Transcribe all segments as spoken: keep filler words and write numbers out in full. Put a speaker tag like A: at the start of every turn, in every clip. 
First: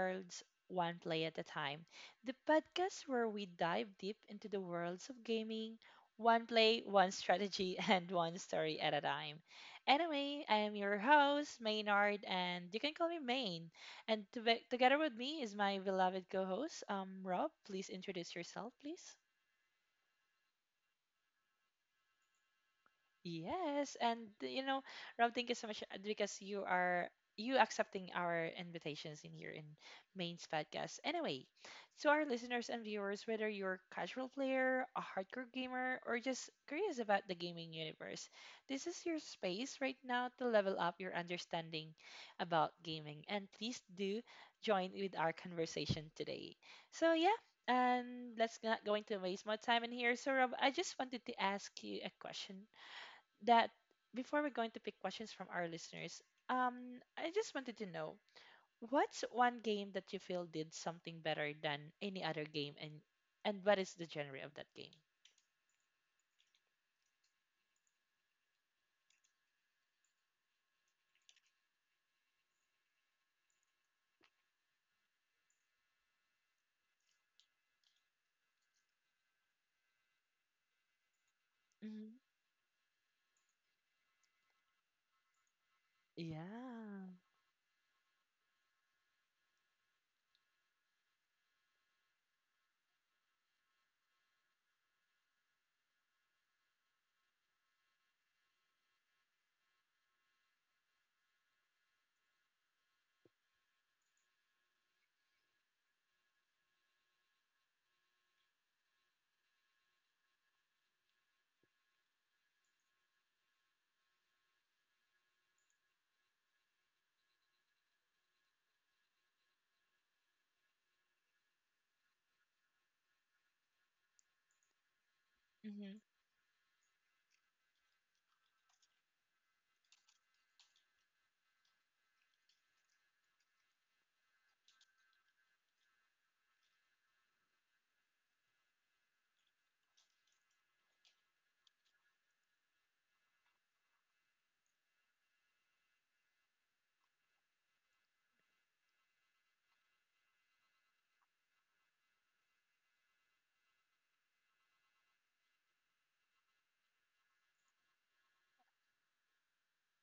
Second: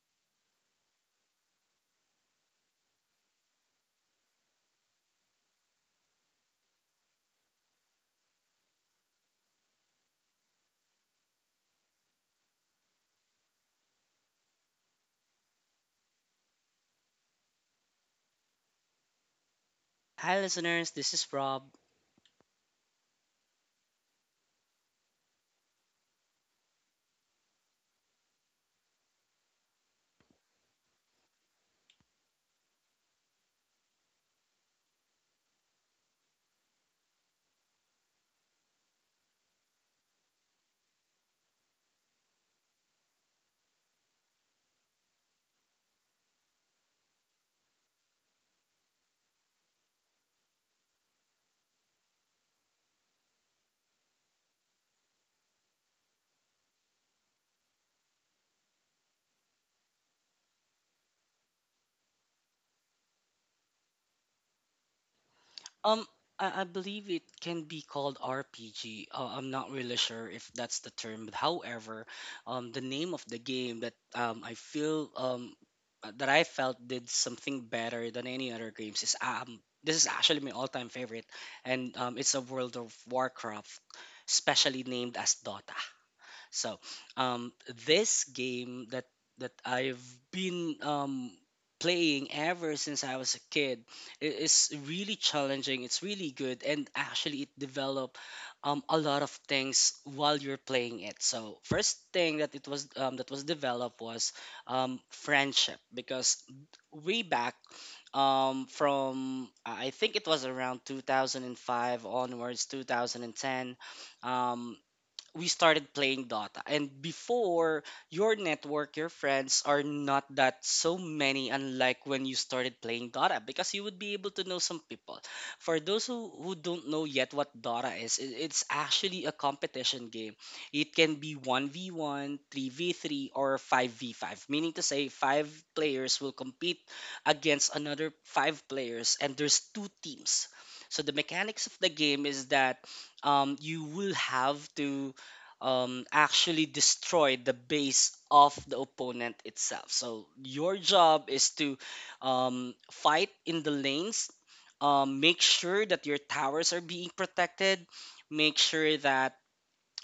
A: Worlds One Play at a Time, the podcast where we dive deep into the worlds of gaming, one play, one strategy, and one story at a time. Anyway, I am your host, Maynard, and you can call me Main. And to together with me is my beloved co host, um, Rob. Please introduce yourself, please.
B: Hi, listeners. This is Rob.
A: Yes, and you know, Rob, thank you so much uh, because you are you accepting our invitations in here in Main's podcast. Anyway, to our listeners and viewers, whether you're a casual player, a hardcore gamer, or just curious about the gaming universe, this is your space right now to level up your understanding about gaming. And please do join with our conversation today. So yeah, and let's not going to waste more time in here. So Rob, I just wanted to ask you a question that before we're going to pick questions from our listeners, um, I just wanted to know what's one game that you feel did something better than any other game, and and what is the genre of that game?
B: Um, I, I believe it can be called R P G. Uh, I'm not really sure if that's the term, but however, um, the name of the game that um, I feel, um, uh, that I felt did something better than any other games is, um, this is actually my all-time favorite, and um,
A: Hmm.
B: it's a World of Warcraft, specially named as Dota. So,
A: Yeah.
B: um, this game that that I've been, um, playing ever since I was a kid i- is really challenging. It's really good, and actually, it developed um, a lot of things while you're playing it. So, first thing that it was um, that was developed was, um, friendship, because way back, um, from, I think, it was around two thousand five onwards, two thousand ten. Um, we started playing Dota. And before, your network, your friends are not that so many, unlike when you started playing Dota, because you would be able to know some people. For
A: Mm-hmm.
B: those who, who don't know yet what Dota is, it, it's actually a competition game. It can be one v one, three v three, or five v five, meaning to say, five players will compete against another five players, and there's two teams. So the mechanics of the game is that, um, you will have to, um, actually destroy the base of the opponent itself. So your job is to, um, fight in the lanes, um, make sure that your towers are being protected, make sure that,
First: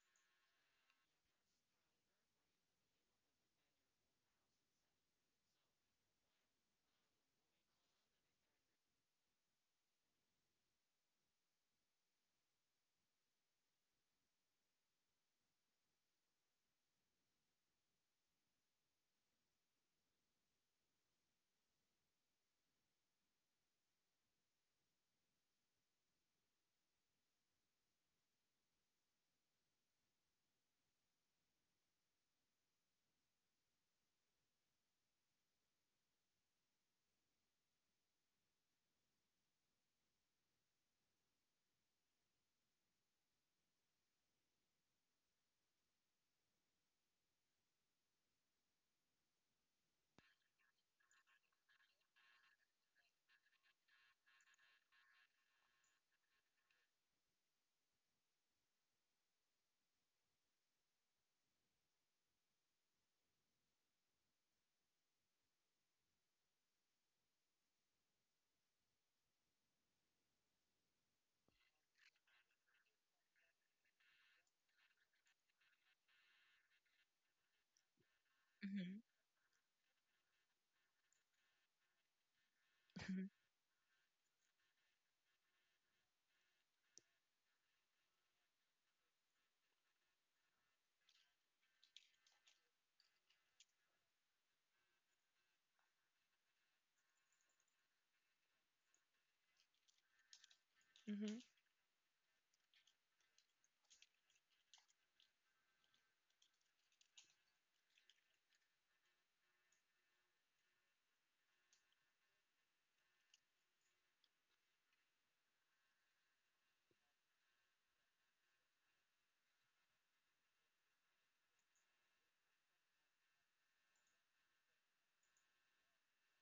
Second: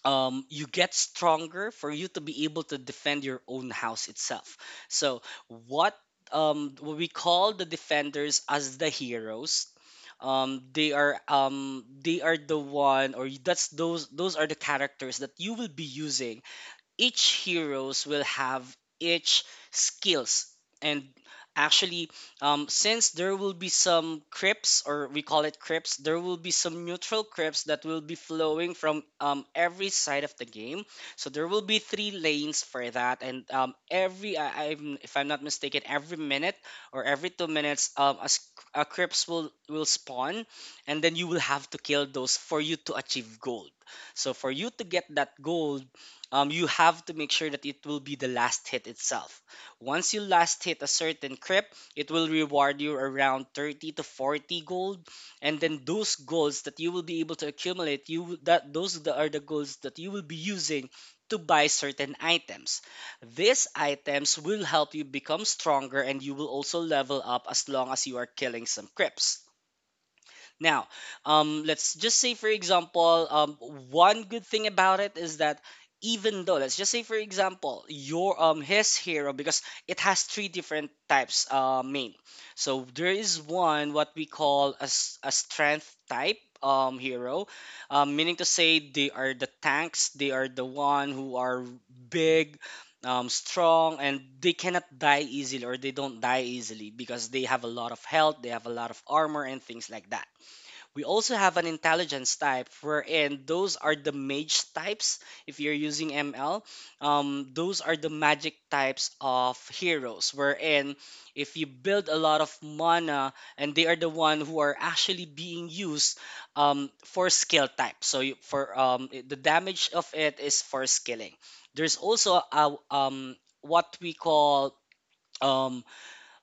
B: um, you get stronger for you to be able to defend your own house itself. So what, um, what we call the defenders as the heroes. Um, they are, um, they are the one, or that's those those are the characters that you will be using. Each heroes will have each skills, and actually, um, since there will be some crypts, or we call it crypts, there will be some neutral crypts that will be flowing from, um, every side of the game, so there will be three lanes for that. And, um, every, I, I'm, if I'm not mistaken, every minute or every two minutes, um, a, s- a crypts will will spawn, and then you will have to kill those for you to achieve gold. So for you to get that gold, um, you have to make sure that it will be the last hit itself. Once you last hit a certain crib, it will reward you around thirty to forty gold. And then those goals that you will be able to accumulate, you will- that those the- are the goals that you will be using to buy certain items. These items will help you become stronger, and you will also level up as long as you are killing some crips. Now, um, let's just say, for example, um, one good thing about it is that, even though, let's just say, for example, your um his
A: Mm-hmm.
B: hero, because it has three different types, uh, Main. So there is one, what we call a, s- a strength type um hero, um, meaning to say they are the tanks, they are the one who are big. Um, strong, and they cannot die easily, or they don't die easily because they have a lot of health, they have a lot of armor, and things like that. We also
A: Mm-hmm.
B: have an intelligence type, wherein those are the mage types if you're using M L. Um, those are the magic types of heroes, wherein if you build a lot of mana, and they are the one who are actually being used um, for skill type. So you, for um, i- the damage of it is for skilling. There's also a, um, what we call um,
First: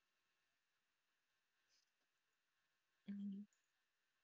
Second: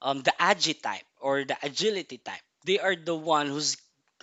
B: um, the agi type, or the agility type. They are the
A: Mm-hmm.
B: one who's,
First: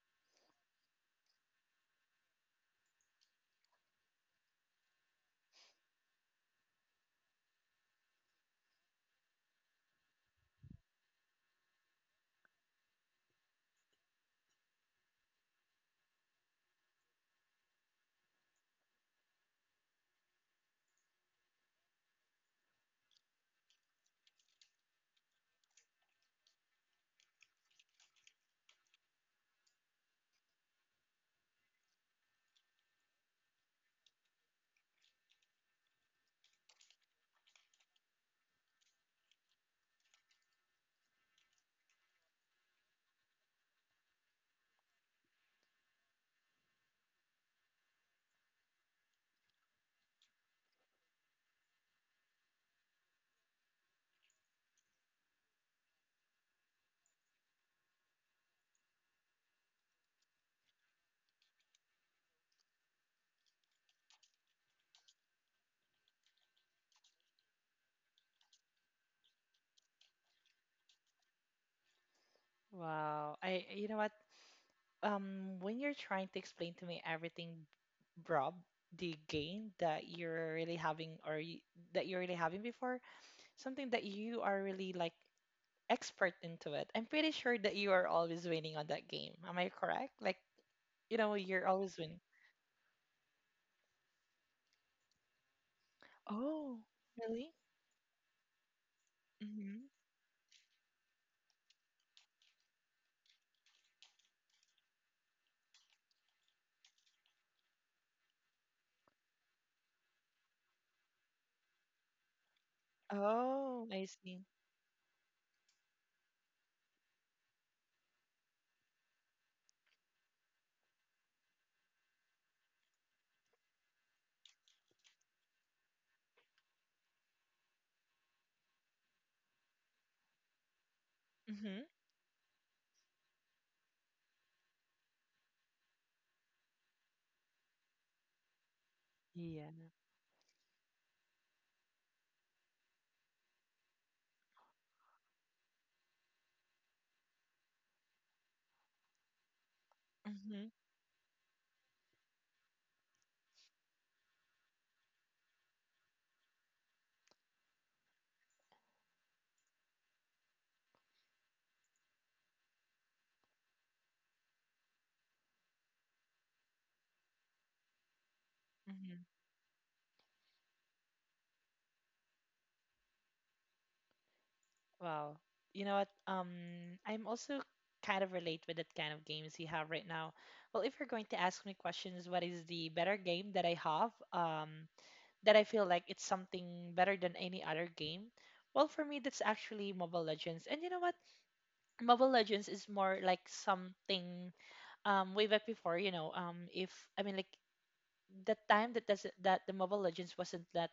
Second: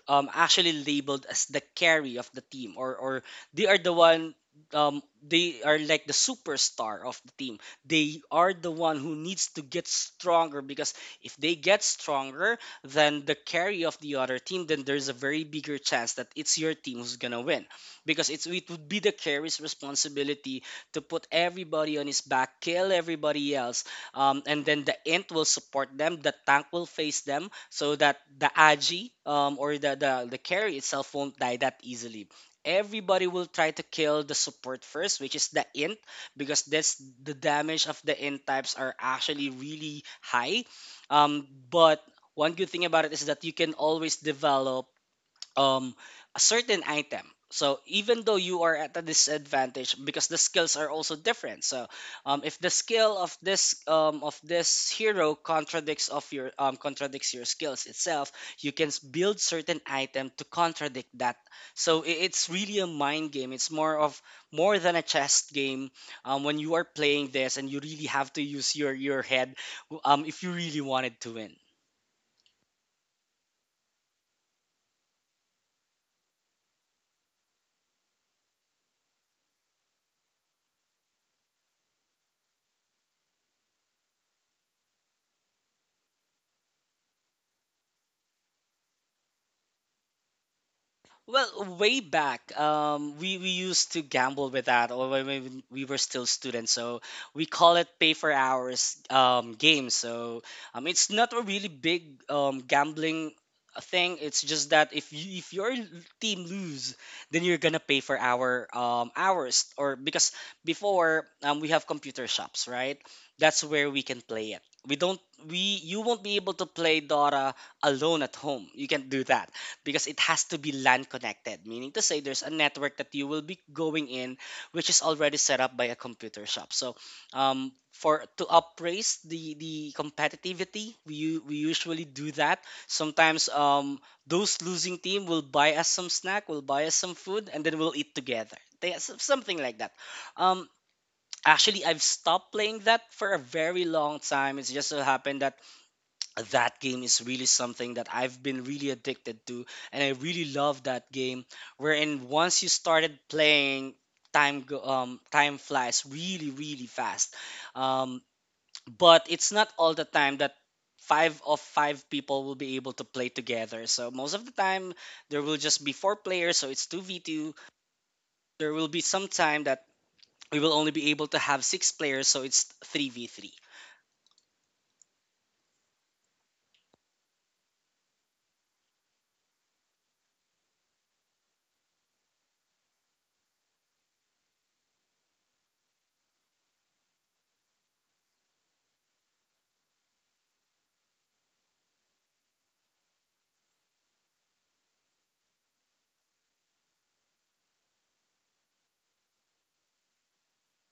B: um, actually labeled as the carry of the team, or or they are the one, um, they are like the superstar of the team. They are the one who needs to get stronger, because if they get stronger than the carry of the other team, then there's a very bigger chance that it's your team who's gonna win. Because it's it would be the carry's responsibility to put everybody on his back, kill everybody else, um, and then the int will support them, the tank will face them so that the agi, um, or the, the the carry itself won't die that easily. Everybody will try to kill the support first, which is the int, because that's the damage of the int types are actually really high. Um, but one good thing about it is that you can always develop um a certain item. So even though you are at a disadvantage, because the skills are also different, so, um, if the skill of this um, of this hero contradicts of your, um, contradicts your skills itself, you can s- build certain item to contradict that. So i- it's really a mind game, it's more of more than a chess game, um, when you are playing this, and you really have to use your your head, um, if you really wanted to win.
A: Wow. I you know what? Um, when you're trying to explain to me everything, Rob, the game that you're really having or y- that you're really having before, something that you are really like, expert into it. I'm pretty sure that you are always winning on that game. Am I correct? Like, you know, you're
B: Well,
A: always
B: way
A: winning.
B: back, um, we, we used to gamble with that, or when we we were still students.
A: Oh,
B: So we
A: really?
B: call it pay for hours, um,
A: Mm-hmm.
B: game. So, um, it's not a really big, um, gambling thing. It's just that if you, if your team lose, then you're gonna pay for our, um, hours, or because before, um, we have computer shops, right? That's
A: Oh,
B: where we
A: I
B: can
A: see.
B: play it. We don't we you won't be able to play Dora alone at home. You can't do that because it has to be LAN connected, meaning to say there's a network that you will be going in, which is already set up by a computer shop. So, um, for to upraise the the competitivity, we u- we
A: Mm-hmm.
B: usually do that. Sometimes, um, those losing team will buy us some snack, will buy us some food, and then we'll eat together. They, s- something
A: Yeah.
B: like that. Um, actually, I've stopped playing that for a very long time. It's just so happened that that game is really something that I've been really addicted to, and I really
A: Mm-hmm.
B: love that game. Wherein once you started playing, time go, um time flies really really fast. Um, but it's not all the time that five of five people will be able to play together. So most of the time there will just be four players, so it's two v two. There will be
A: Mm-hmm.
B: some time that we will only be able to have six players, so it's three v three.
A: Wow. You know what? Um, I'm also kind of relate with that kind of games you have right now. Well, if you're going to ask me questions, what is the better game that I have? Um, that I feel like it's something better than any other game. Well, for me, that's actually Mobile Legends. And you know what? Mobile Legends is more like something um way back before, you know, um if I mean like the time that does that the Mobile Legends wasn't that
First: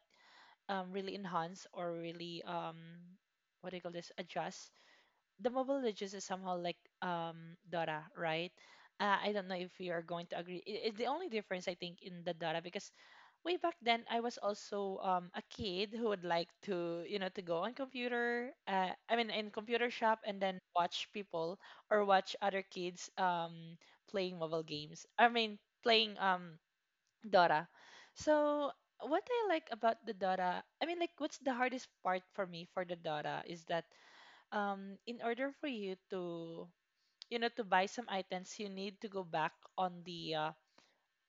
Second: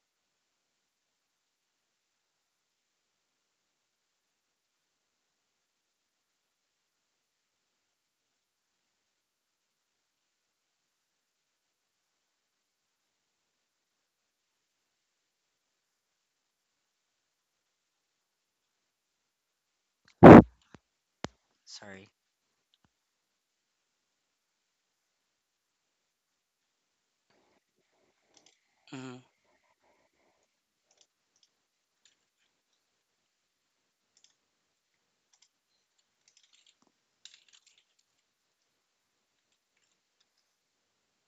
A: um really enhanced or really um what do you call this, adjust. The Mobile Legends is somehow like um Dora, right? Uh, I don't know if you are going to agree. I i- the only difference I think in the Dora, because way back then I was also um, a kid who would like to, you know, to go on computer uh, I mean in computer shop and then watch people or
B: Sorry.
A: watch other kids um, playing mobile games, I mean playing um, Dora. So what
B: Hmm.
A: I like about the Dora, I mean like what's the hardest part for me for the Dora is that um, in order for you to, you know, to buy some items you need to go back on the uh,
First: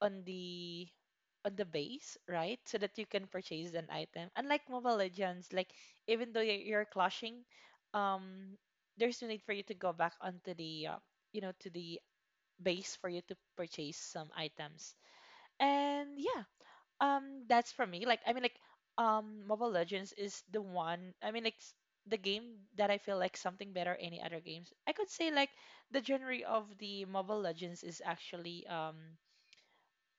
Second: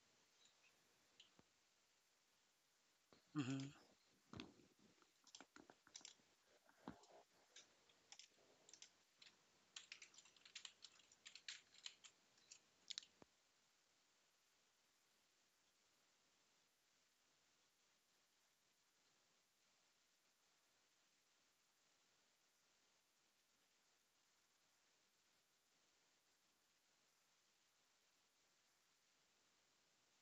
A: on the on the base, right? So that you can
B: Hmm.
A: purchase an item. Unlike Mobile Legends, like even though you're, you're clashing, um, there's no need for you to go back onto the uh, you know, to the base for you to purchase some items. And yeah, um, that's for me. Like I mean, like um, Mobile Legends is the one. I mean, like s- the game that I feel like something better any other games. I could say like the genre of the Mobile Legends is actually um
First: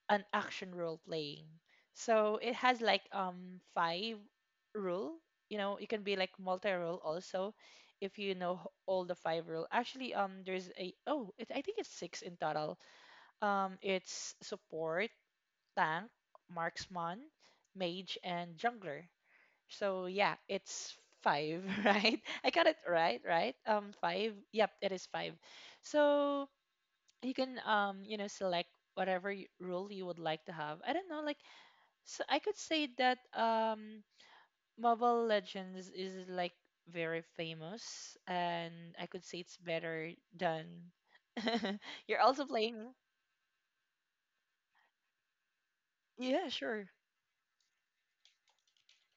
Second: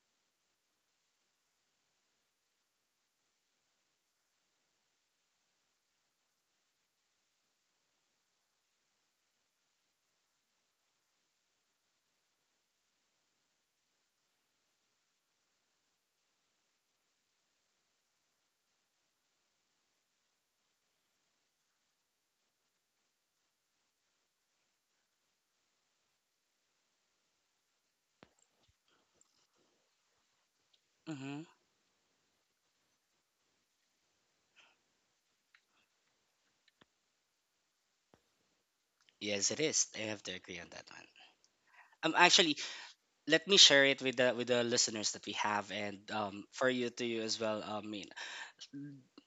A: an action role playing. So it has like um five rule. You know, it can be like multi role also if you know h- all the five rule. Actually, um there's a oh, it, I think it's six in total. Um it's support, tank, marksman, mage and jungler. So yeah, it's five, right? I got it right, right? Um five. Yep, it is five. So you can um you know select whatever y- role you would like to have. I don't know like
B: Hmm.
A: so I could say that um Mobile Legends is like very famous and I could say
B: Yes, it
A: it's
B: is. I
A: better
B: have to agree on
A: than
B: that one. Um,
A: You're also
B: actually,
A: playing
B: let me share it with the with the listeners that we have, and, um,
A: Yeah,
B: for you,
A: sure.
B: to you as well, um, Min.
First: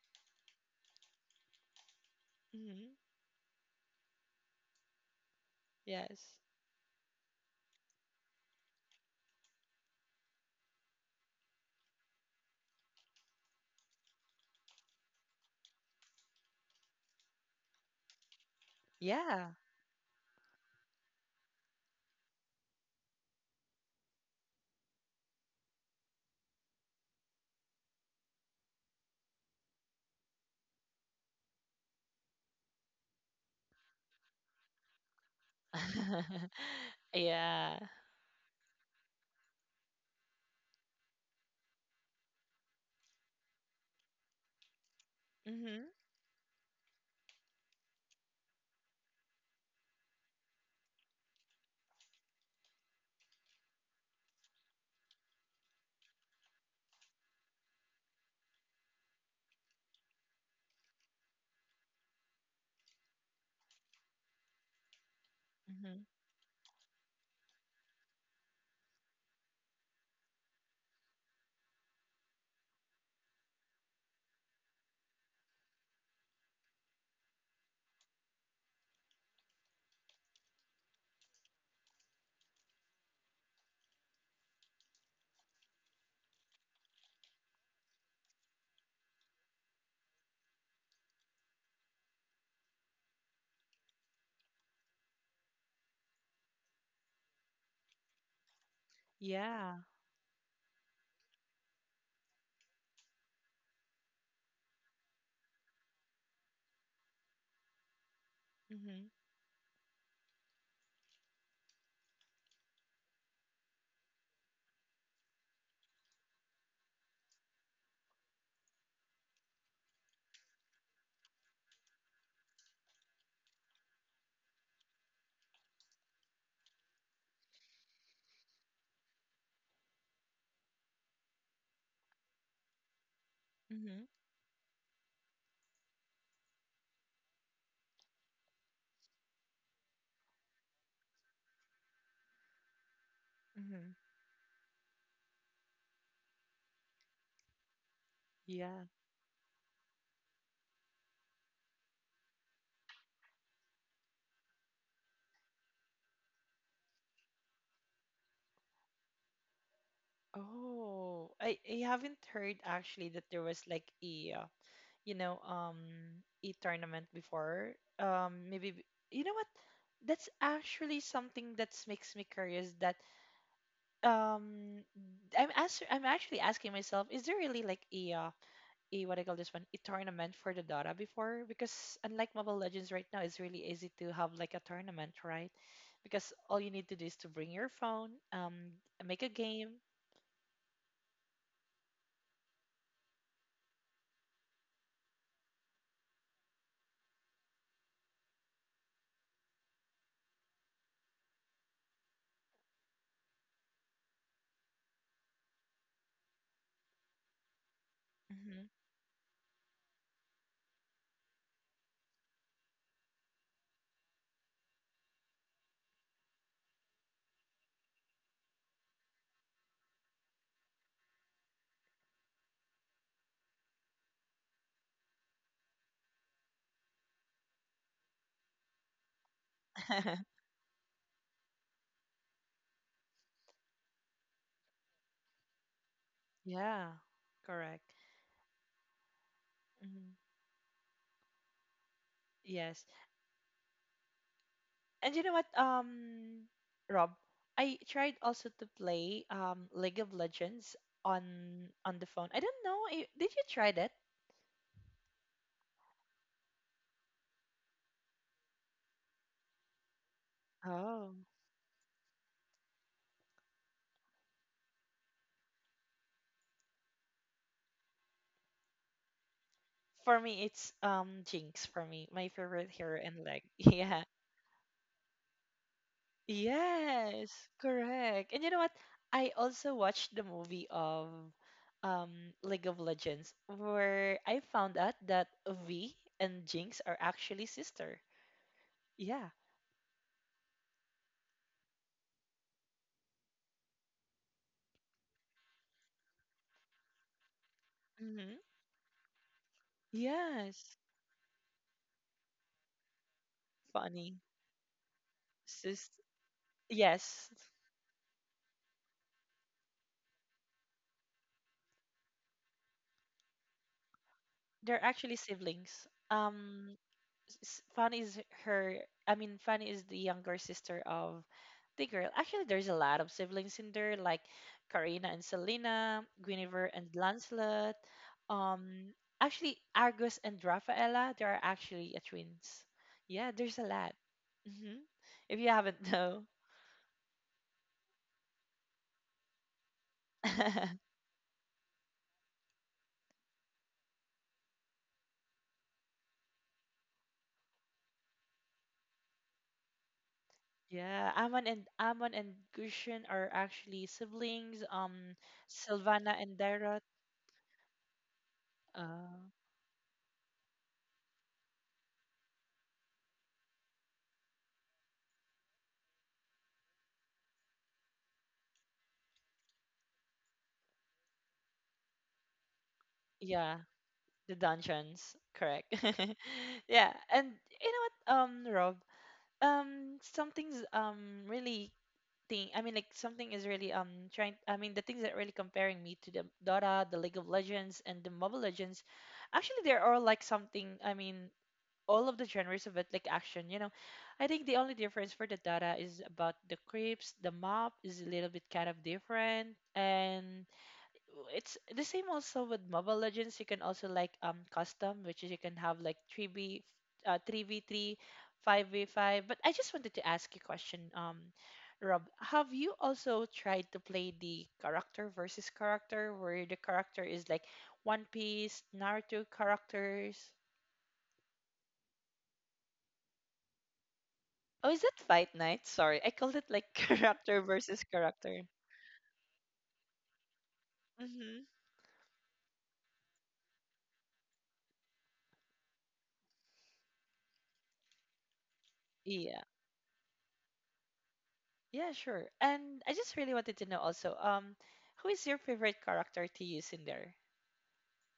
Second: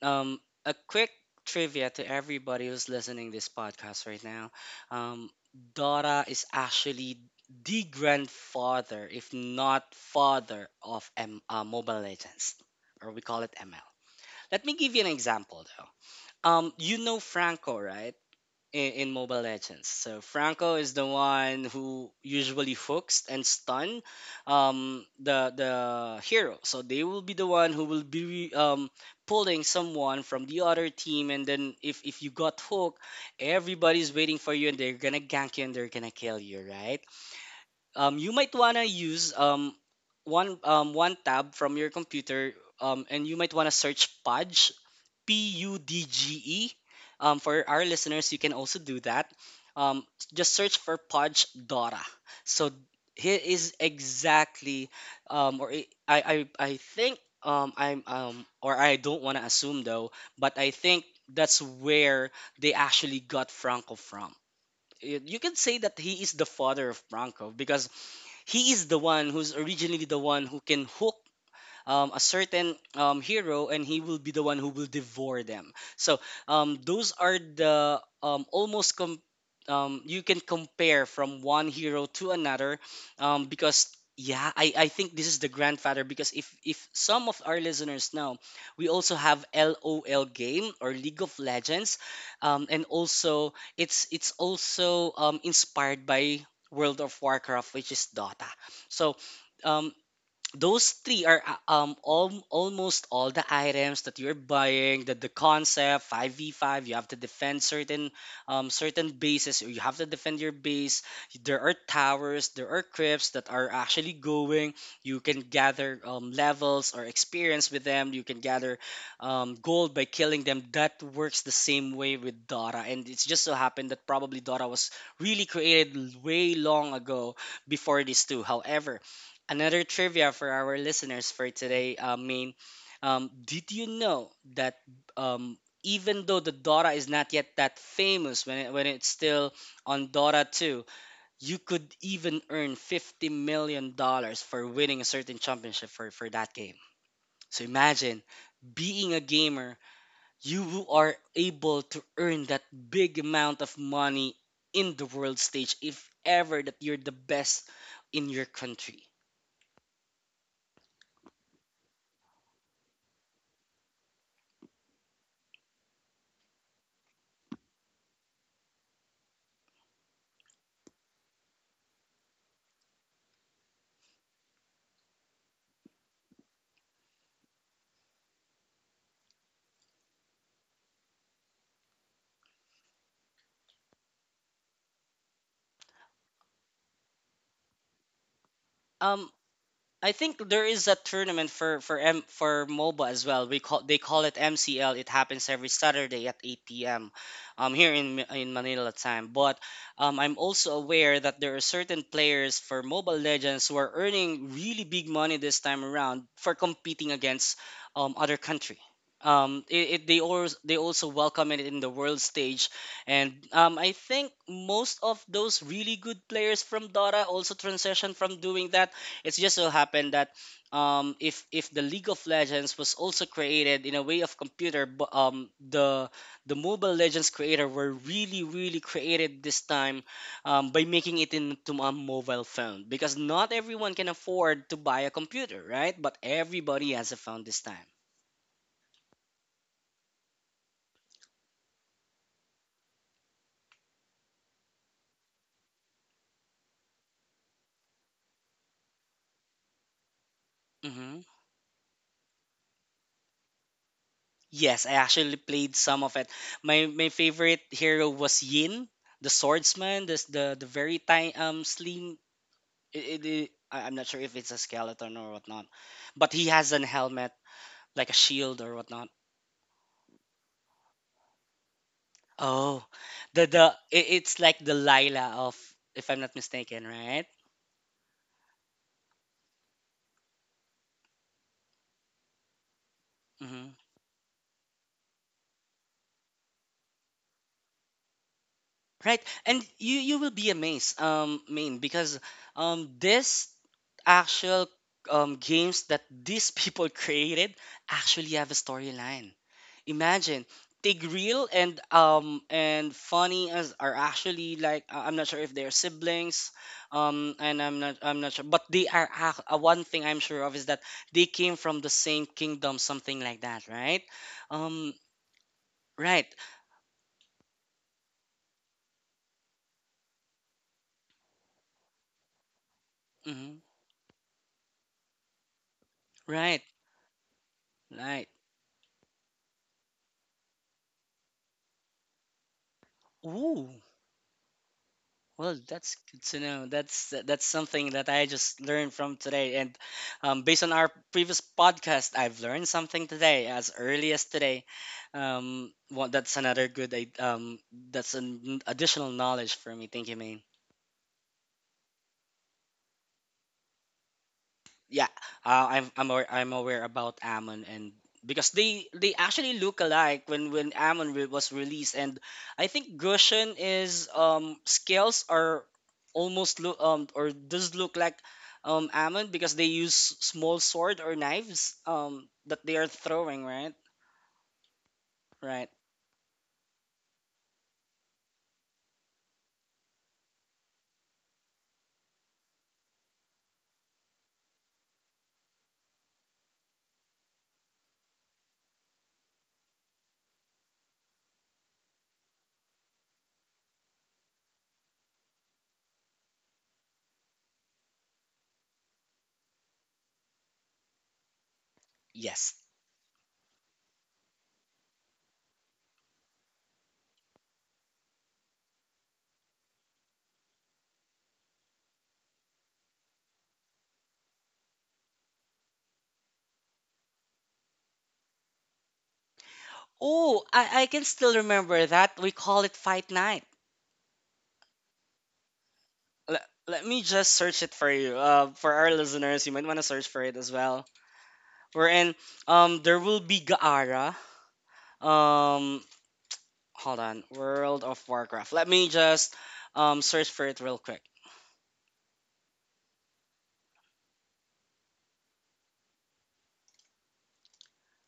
B: Um, a quick trivia to everybody who's
A: Hmm.
B: listening this podcast right now. Um, Dora
A: Yes.
B: is actually the grandfather, if not father, of M- uh, Mobile Legends, or we call it M L. Let me give you an example, though. Um, you know Franco, right? in, in Mobile
A: Yeah.
B: Legends. So Franco is the one who usually hooks and stun, um, the the hero. So they will be the one who will be, um, pulling someone from the other team, and then if if you got hooked, everybody's waiting for you, and they're gonna gank you, and they're gonna kill you, right?
A: Yeah.
B: Um, you might wanna use um one um one tab from your computer. Um, and you might want to search Pudge P U
A: Mm-hmm.
B: D G E. Um, for our listeners, you can also do that. Um, just search for Podge Dora. So he is exactly, um, or I, I, I I think, um, I'm, um, or I don't want to assume though, but I think that's where they actually got Franco from. Y- You can say that
A: Mm-hmm.
B: he is the father of Franco because he is the one who's originally the one who can hook um, a certain um, hero, and he will be the one who will devour them. So um, those are the um, almost com- um, you can compare from one hero to another, um, because yeah, I, I think this is the grandfather, because if if some of our listeners know, we also have LOL game, or League of Legends, um, and also it's it's also um, inspired by World of Warcraft, which is DOTA. so
A: Yeah.
B: um, those three are uh, um al- almost all the items that you're buying, that the concept five v five, you have to defend certain um
A: Mm-hmm.
B: certain bases, or you have to defend your base. There are towers, there are crypts that are actually going. You can gather um, levels or experience with them. You can gather um, gold by killing them. That works the same way with DOTA, and it's just so happened that probably DOTA was really created way long ago before this too. However, another trivia for our listeners for today, uh, Main. Um, did you
A: Mm-hmm.
B: know that um, even though the Dora is not yet that famous when, it, when it's still on Dora two, you could even earn $50
A: Mm-hmm.
B: million dollars for winning a certain championship for, for that game? So imagine,
A: Yeah.
B: being a gamer, you are able to earn that big amount of money in the world stage, if ever that you're the best in your country.
A: Oh, I, I haven't heard actually that there was like a uh, you know, um, e tournament before. Um, maybe b- you know what? That's actually something that makes me curious. That um, I'm ask- I'm actually asking myself, is there really like a uh, a, what I call this one, a tournament for the Dota before? Because unlike Mobile Legends right now, it's really easy to have like a tournament, right? Because all you need to do is to bring your phone, um, make a
B: Um,
A: game.
B: I think there is a tournament for for M for MOBA as well. We call They call it M C L. It happens every Saturday at eight p m um here in Ma- in Manila time. But um, I'm also aware that there are certain players for Mobile Legends who are earning really big money this time around for competing against um other
A: Hmm.
B: country. Um, it, it they also they also welcome it in the world stage, and um, I think most of those really good players from Dota also transition from doing that. It's just so happened that um, if if the League of Legends was also created in a way of computer, but um, the the Mobile Legends creator were really really created this time um, by making it into a mobile phone, because not everyone can afford to buy a computer, right? But
A: Yeah,
B: everybody has a phone this
A: correct.
B: time.
A: Mhm. Yes. And you know what, um, Rob, I tried also to play um League of Legends
B: Hmm.
A: on on the phone. I don't know. i- Did you try that?
B: Yes, I actually played some of it. My my favorite hero was Yin, the swordsman, this the the very
A: Oh.
B: tiny um slim. It, it, it- I- I'm not sure if it's a skeleton or whatnot, but he has an helmet, like a shield or whatnot.
A: For me, it's um Jinx for me, my favorite
B: Oh,
A: hero in League.
B: the the
A: Yeah.
B: it, it's like the Lila of, if I'm not mistaken,
A: Yes,
B: right?
A: correct. And you know what? I also watched the movie of um League of Legends
B: Mm-hmm.
A: where I found out that V and Jinx are actually sister. Yeah.
B: Right, and you you will be amazed, um, Maine, because um, this actual um, games that these people created
A: Mm-hmm.
B: actually have a storyline. Imagine,
A: Yes.
B: Tigreal and um and Funny as are
A: Funny.
B: actually like, uh, I'm not sure if they're
A: Sis,
B: siblings,
A: yes,
B: um, and I'm not I'm not sure, but they are ac- uh, one thing I'm sure of is that they came from the same kingdom, something like that, right?
A: they're
B: Um,
A: actually siblings.
B: right,
A: Um, s- Fanny is her. I mean, Fanny is the younger sister of the girl. Actually, there's a lot of siblings
B: hmm.
A: in there, like Karina and Selena, Guinevere
B: right,
A: and Lancelot.
B: right.
A: Um, actually, Argus and Rafaela. They are actually a twins. Yeah, there's a
B: Ooh.
A: lot. Hmm. If you
B: Well,
A: haven't
B: that's
A: know.
B: good to know. That's that's something that I just learned from today, and um, based on our previous podcast, I've learned something today, as early as today. Um, well, that's another good. I- Um, that's an additional knowledge for me. Thank you, Maine.
A: Yeah, Amon and Amon and Gushin are actually siblings. Um,
B: Yeah, uh, i'm i'm
A: Sylvana
B: aware,
A: and
B: I'm
A: Dairot.
B: aware about Amon, and because they
A: Uh,
B: they actually look alike when when Amon re- was released. And I think Gushin is um scales are almost look um or does look like um Amon, because they use small sword or knives um that they are throwing,
A: yeah,
B: right?
A: the dungeons, correct.
B: right
A: Yeah, and you know what, um, Rob, um, something's um really thing. I mean, like something is really um trying. I mean, the things that really comparing me to the Dota, the League of Legends, and the Mobile Legends, actually, they're all like something. I mean, all of the genres of it, like action, you know. I think the only difference for the data is about the creeps, the map is a little bit kind of different. And it's the same also with
B: yes
A: Mobile Legends. You can also like um custom, which is you can have like three v, uh three v three, five v five. But I just wanted to ask you a question, um, Rob. Have you also tried to play the character versus character where the character is like One Piece, Naruto characters?
B: oh, i i can still remember that we call it Fight Night.
A: Oh, is that Fight Night? Sorry, I called it
B: let,
A: like
B: Let me just
A: character
B: search it
A: versus
B: for you.
A: character.
B: Uh, for our listeners, you might want to search for it as well.
A: Mm-hmm.
B: Wherein, um there will be Gaara. Um, hold on. World of Warcraft. Let me
A: Yeah,
B: just um search for it real quick.
A: yeah, sure. And I just really wanted to know also, um, who is your favorite character to use in there?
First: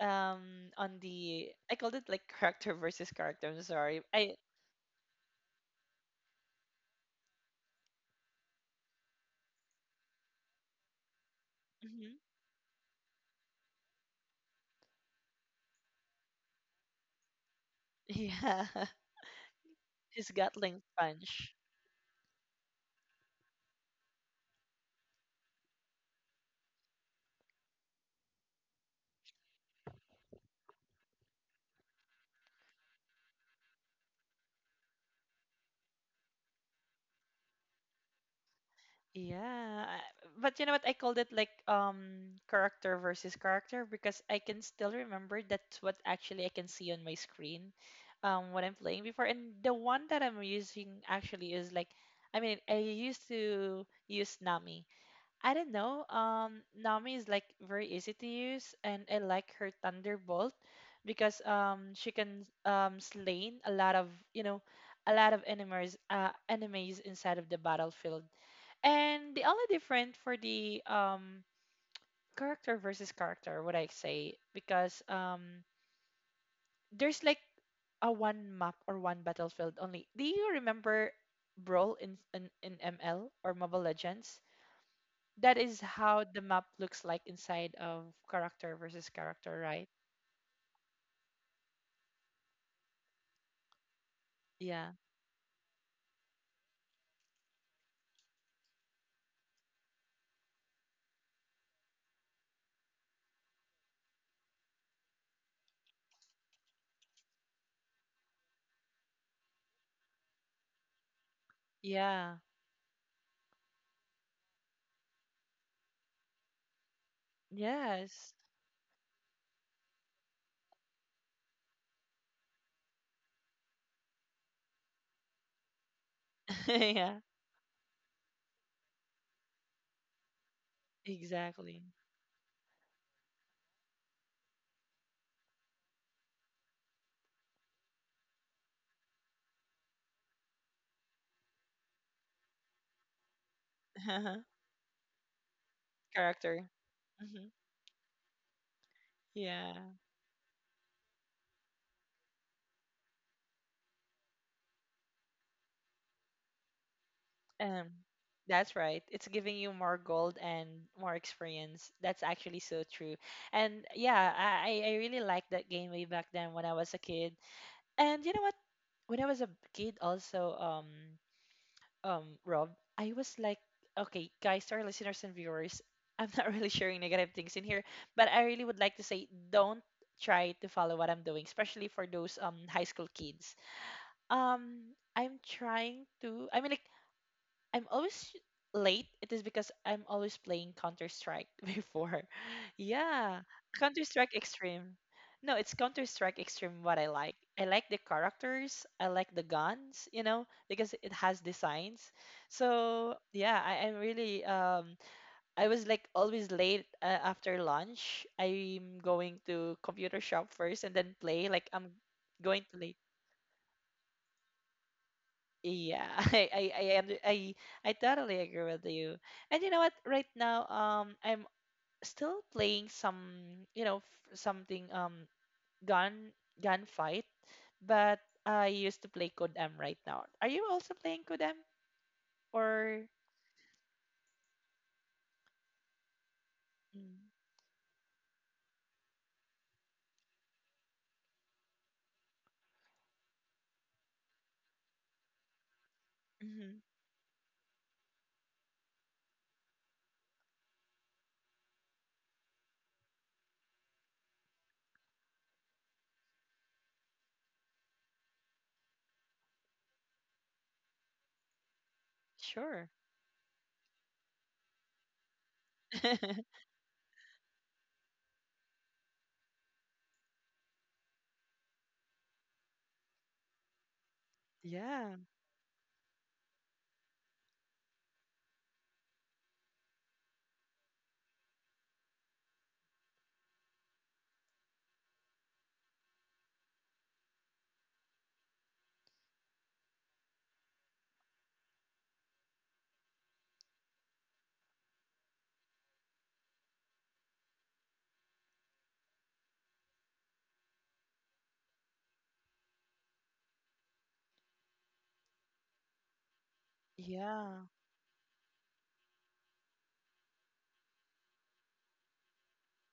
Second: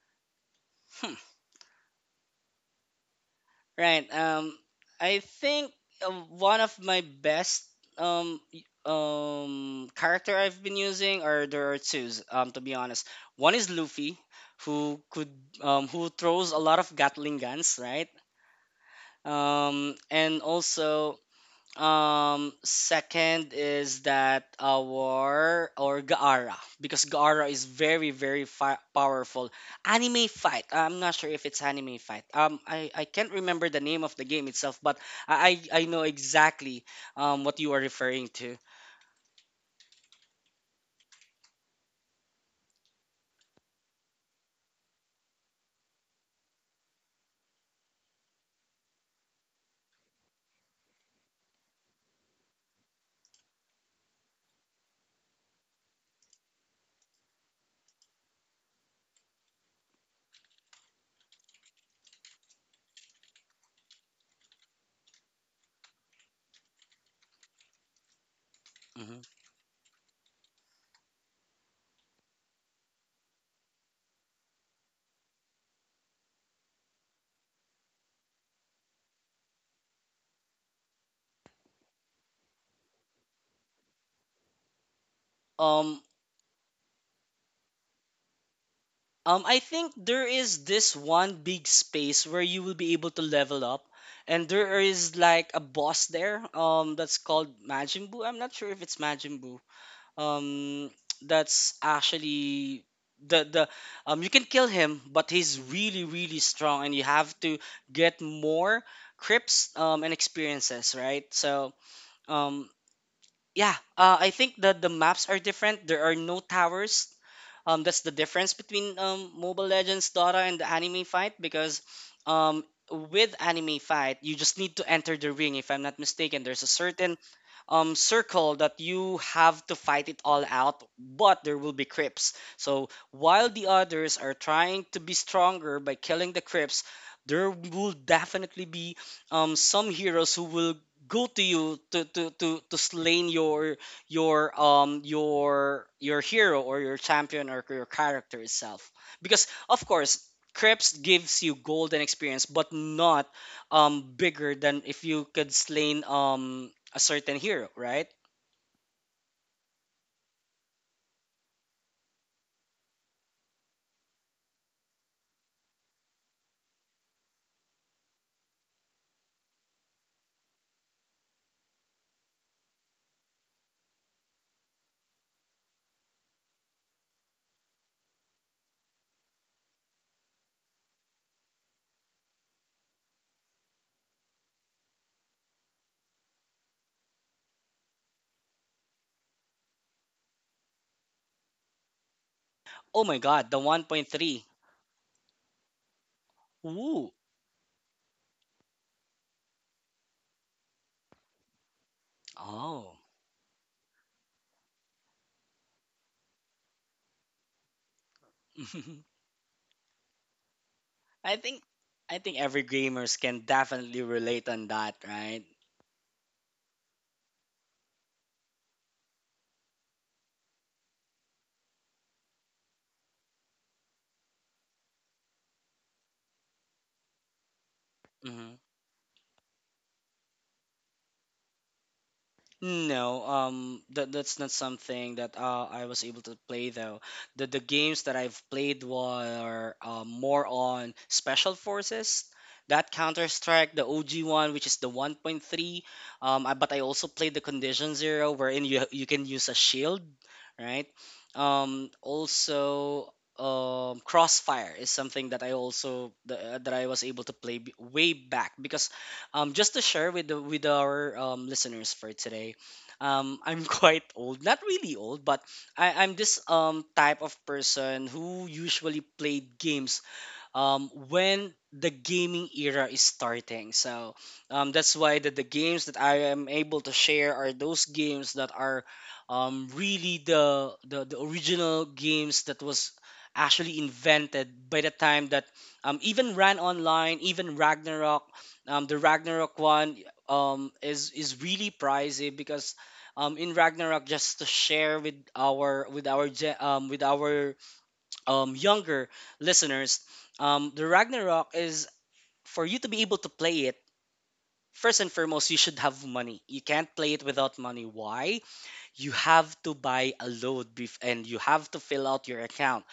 A: Um, on
B: Hmm.
A: the, I called it like character versus character. I'm sorry.
B: Right.
A: I
B: Um I think uh, one of my best um y- um character I've been using, or there are two
A: hmm
B: um to be honest. One is Luffy, who could um who throws a lot of Gatling guns, right?
A: yeah,
B: Um,
A: his
B: and
A: Gatling
B: also.
A: punch.
B: Um, second is that our or Gaara, because Gaara is very very fi- powerful anime fight. I'm not sure if it's anime fight. Um, I, I can't remember the name of the game itself, but I I I know exactly um what you are referring to.
A: Yeah, I- but you know what? I called it like um character versus character because I can still remember that's what actually I can see on my screen, um, what I'm playing before. And the one that I'm using actually is like, I mean, I used to use Nami. I don't know. Um, Nami is like very easy to use, and I like her Thunderbolt because um she can um slain a lot of, you know, a lot of enemies uh enemies inside of the battlefield.
B: Mhm.
A: And the only different for the um character versus character, would I say, because um there's like a one map or one battlefield only. Do you remember Brawl in in, in M L or Mobile Legends? That is
B: Um,
A: how the map looks like inside of character versus
B: um, I
A: character, right?
B: think there is this one big space where you will be able to level up, and there
A: Yeah.
B: is like a boss there. Um, that's called Majin Buu. I'm not sure if it's Majin Buu. Um that's actually the the um you can kill him, but he's really really strong and you have to get more crips um and experiences, right? so
A: Yeah.
B: um yeah, uh, I think that the maps are different. There are no towers, um that's the
A: Yes.
B: difference between um Mobile Legends, Dota, and the anime fight. Because um with anime fight, you just need to enter the ring. If I'm not mistaken, there's a certain
A: Yeah.
B: um, circle that you have to fight it all out, but there will
A: Exactly.
B: be creeps. So while the others are trying to be stronger by killing the creeps, there will definitely be um, some heroes who will go to you to to to to slain your your um your your hero,
A: Character.
B: or your
A: Hmm.
B: champion, or your character itself. Because
A: Yeah.
B: of course, creeps gives you golden experience, but not um bigger than if you could slain um a certain hero,
A: Um,
B: right?
A: that's right. It's giving you more gold and more experience. That's actually so true. And yeah, I I I really liked that game way back then when I was a kid. And you know what? When I was a kid also, um, um, Rob, I was like, okay, guys, to our listeners and viewers, I'm not really sharing negative things in here, but I really would like to say don't try to follow what I'm doing, especially for those um high school kids. Um, I'm trying to. I mean, like I'm always late. It is because I'm always playing Counter Strike before.
B: Oh my
A: Yeah,
B: god, the
A: Counter Strike
B: one point three.
A: Extreme. No, it's Counter Strike Extreme what I
B: Woo.
A: like. I like the characters, I like the guns, you know, because it has designs.
B: Oh.
A: So, yeah, I, I'm really um I was like always late uh, after lunch. I'm going to computer shop first and then
B: I
A: play
B: think
A: like I'm
B: I think every
A: going to late.
B: gamers can definitely relate on that, right?
A: Yeah, I I I under- I I totally agree with you. And you know what? Right now, um, I'm still playing some, you know, f- something um gun gunfight, but
B: Mm-hmm.
A: I used to play Kodam right now. Are you also playing Kodam or?
B: No, um, that that's not something that uh, I was able to play though. The the games that I've played were, uh, more on Special Forces, that Counter Strike, the O G one, which is the one point three. Um, I, but
A: Mm-hmm.
B: I also played the Condition Zero, wherein you you can use a shield, right? Um, also, um, Crossfire is something that I also that, uh, that I was able to play b- way back, because um, just to share with the, with our um, listeners for today,
A: Sure.
B: um, I'm quite old. Not really old, but I, I'm this um type of person who usually played games um, when the gaming era is starting. So um, that's
A: Yeah.
B: why the, the games that I am able to share are those games that are um, really the, the the original games that was actually invented by the time that um, even Ran Online, even Ragnarok, um, the Ragnarok one um, is is really pricey, because um, in Ragnarok, just to share with our with our gen- um, with our um, younger listeners, um, the Ragnarok is, for you to be able to play it, first and foremost, you should have money. You can't play it without
A: Yeah.
B: money. Why? You have to buy a load bef- and you have to fill out your account.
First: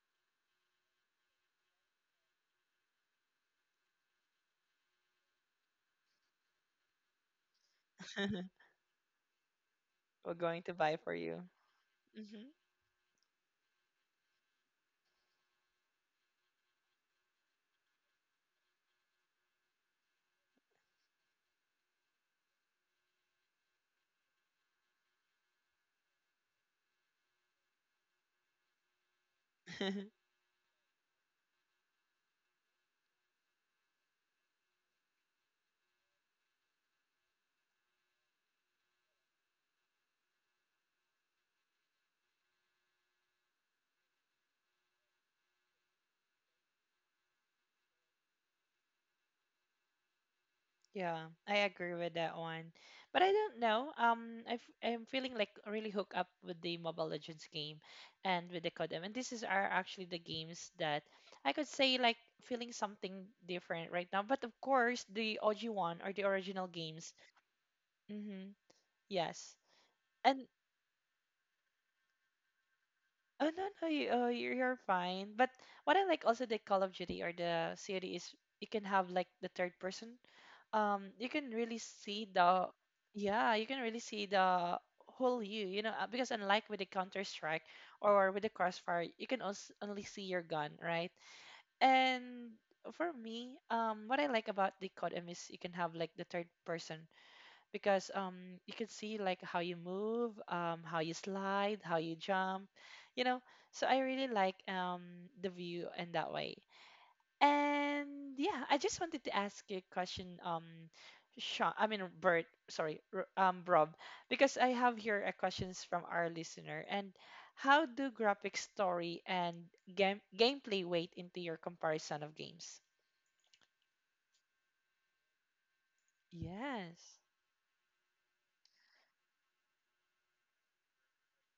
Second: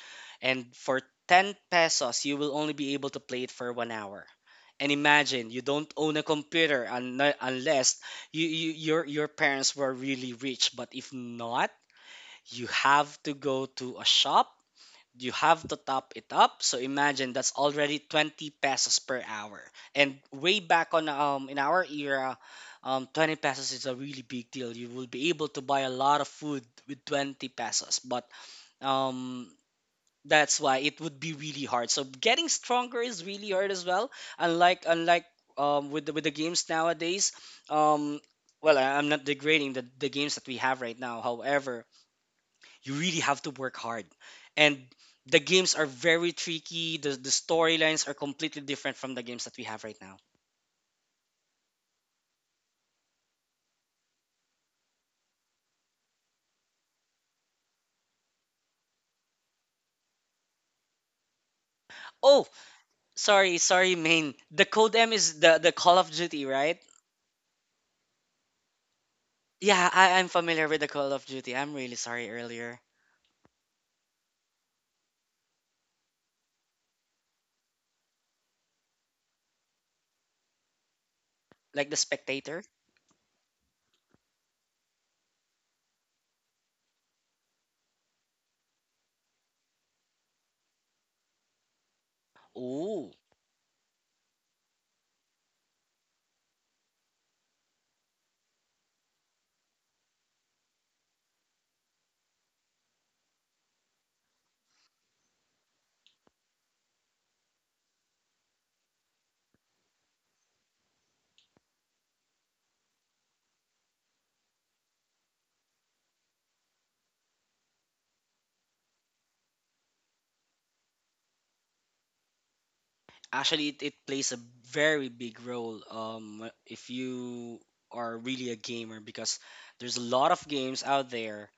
B: And for ten pesos, you will only be able to play it for one hour. And imagine you don't own a computer, un- unless you, you, your, your parents were really
A: We're going
B: rich.
A: to
B: But
A: buy
B: if
A: for you.
B: not,
A: Mm-hmm.
B: you have to go to a shop, you have to top it up. So imagine that's already twenty pesos per hour. And way back on um in our era, um twenty pesos is a really big deal. You will be able to buy a lot of food with twenty pesos. But um that's why it would be really hard. So getting stronger is really hard as well. Unlike unlike um with the, with the games nowadays, um well I- I'm not degrading the, the games that we have right now. However, you really have to work hard. And the games are very tricky. The, the storylines are completely different from the games that we have right now.
A: Yeah, I agree with that one. But I don't know. Um, I f- I'm feeling like really hooked up with the Mobile Legends game and with the Codem. And this is are actually the games that I could say like
B: Oh,
A: feeling something
B: sorry,
A: different
B: sorry,
A: right now.
B: main.
A: But of
B: The Code
A: course,
B: M
A: the
B: is the,
A: O G
B: the Call
A: one
B: of
A: or the
B: Duty,
A: original
B: right?
A: games. Mm-hmm. Yes.
B: Yeah, I, I'm
A: And
B: familiar with the Call of Duty. I'm really sorry earlier.
A: oh no, no, you, oh, you're you're fine. But what I like also the Call of Duty or the C O D is you can have like the third person. Um, you can really
B: Like the
A: see
B: spectator?
A: the, yeah, you can really see the whole you, you know, uh, because unlike with the Counter Strike or with the Crossfire, you can also only see your gun, right? And
B: Ooh.
A: for me, um, what I like about the C O D is you can have like the third person because um you can see like how you move, um how you slide, how you jump you know so I really like um the view in that way. And yeah, I just wanted to ask you a question. Um Sean, I mean Bert, sorry, R- um Rob, because I have here a questions from our listener. And how do graphic story and game gameplay weight into your comparison of games?
B: Actually, it, it plays a very big role, um, if
A: Yes.
B: you are really a gamer, because there's a lot of games out there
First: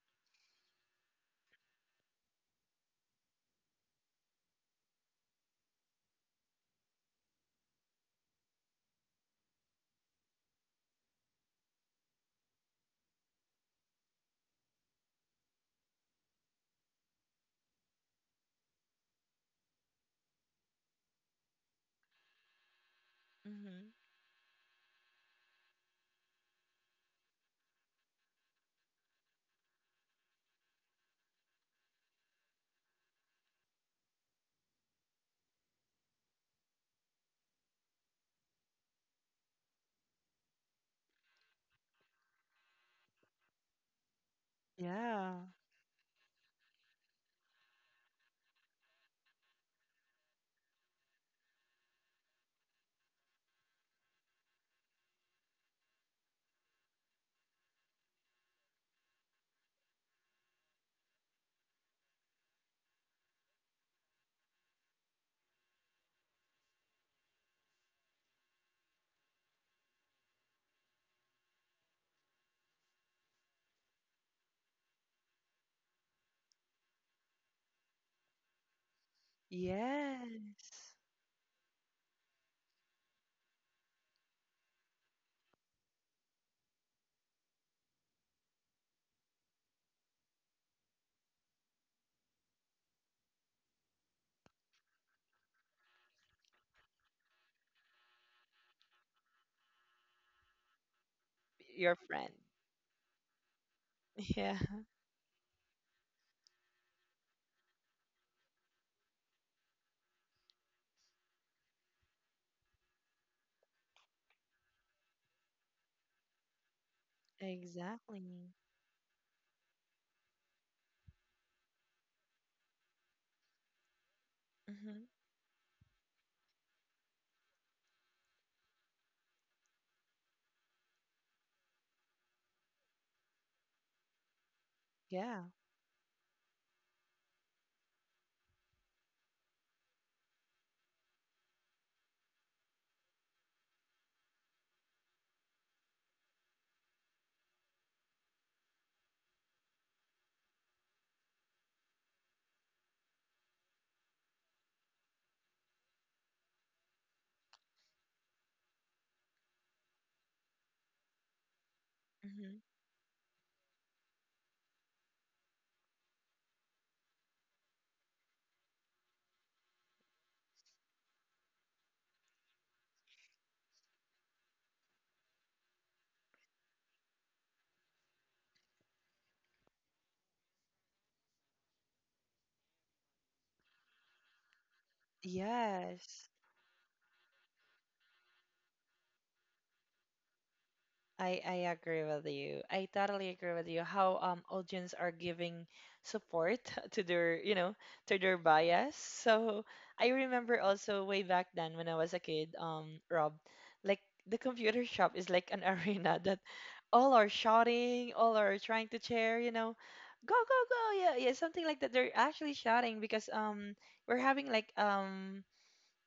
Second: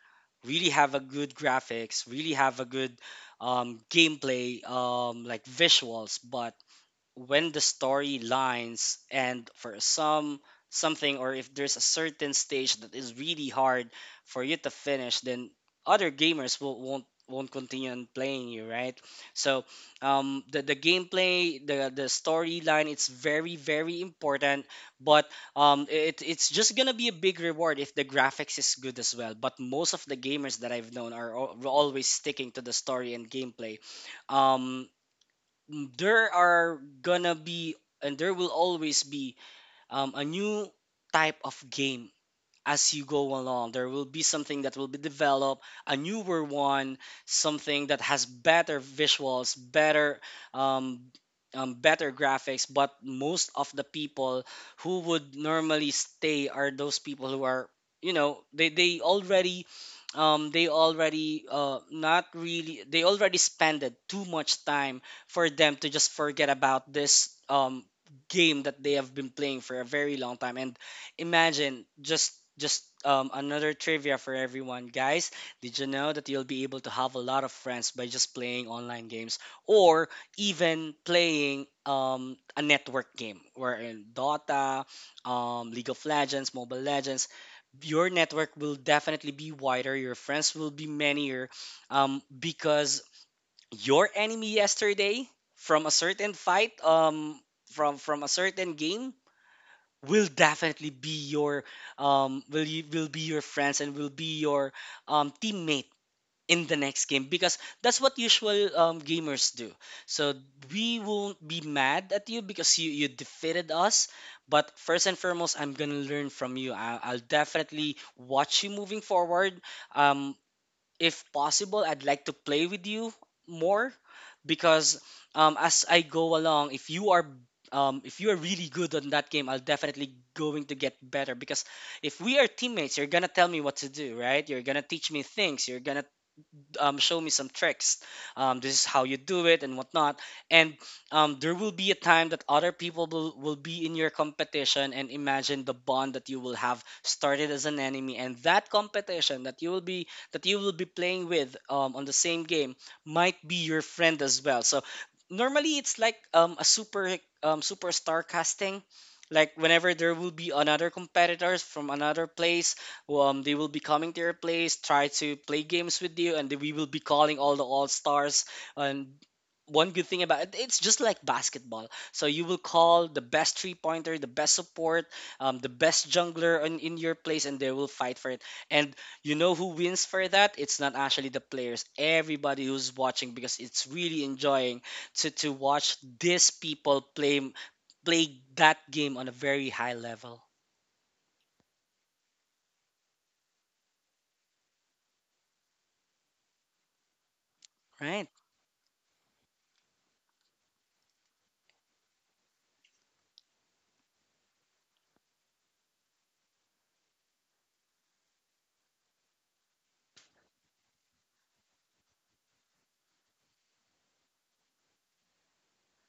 B: really have a good graphics, really have a good um, gameplay, um, like visuals. But when the story lines, and for some something, or if there's a certain stage that is really hard for you to finish, then other gamers will, won't won't continue on playing, you right? so um the, the gameplay, the the storyline, it's very
A: Mm-hmm.
B: very important. But um it, it's just gonna be a big reward if the graphics is good as well. But most of the gamers that I've known are al- always sticking to the story and gameplay. Um, mm, there are gonna be, and there will always be um, a new type of game as you go along. There will be something that will be
A: Yeah.
B: developed, a newer one, something that has better visuals, better, um, um, better graphics. But most of the people who would normally stay are those people who are you know they they already um, they already uh, not really they already spended too much time for them to just forget about this um, game that they have been playing for a very long time. And imagine, just just um, another trivia for everyone, guys. Did you know that you'll be able to have a lot of friends by just playing online games, or even
A: Yes.
B: playing um, a network game, where in dota, um, League of Legends, Mobile Legends, your network will definitely be wider, your friends will be manier, um, because your enemy yesterday from a certain fight, um, from from a certain game, will definitely be your,
A: Your friend.
B: um will you will be your friends, and will be
A: Yeah,
B: your um teammate in the next game, because that's what usual um, gamers do. So we won't be mad at you because you, you defeated us. But first and foremost, I'm gonna learn from you. I, I'll definitely
A: exactly.
B: watch you moving forward. um, if possible, I'd like to play with you more, because
A: Hmm.
B: um, as I go along, if you are um, if you are really good on that game, I'll definitely going to get better. Because if we are teammates, you're gonna tell me what to do, right? You're gonna teach me
A: Yeah.
B: things. You're gonna, um, show me some tricks. Um, this is how you do it and whatnot. And um, there will be a time that other people will, will be in your competition. And imagine the bond that you will have, started as an enemy, and that competition that you will be that you will be playing with um, on the same game might be your friend as well. So normally it's like um, a super um, superstar casting. Like whenever there will be another competitors from another
A: Hmm.
B: place, well, um, they will be coming to your place, try to play games with you, and we will be calling all the all stars. And one good thing about it, it's just like basketball. So you will call the best three pointer, the best support, um, the best jungler in, in your place, and they will fight for it. And you know who wins for that? It's not actually the players, everybody who's watching, because it's really enjoying to, to watch
A: Yes.
B: these people play play that game on a very high level.
A: I I agree with you. I totally agree with you. How um audience are giving support to their, you know, to
B: Right?
A: their bias. So I remember also way back then when I was a kid, um, Rob, like the computer shop is like an arena that all are shouting, all are trying to cheer, you know, go go go, yeah, yeah, something like that. They're actually shouting because um we're having like um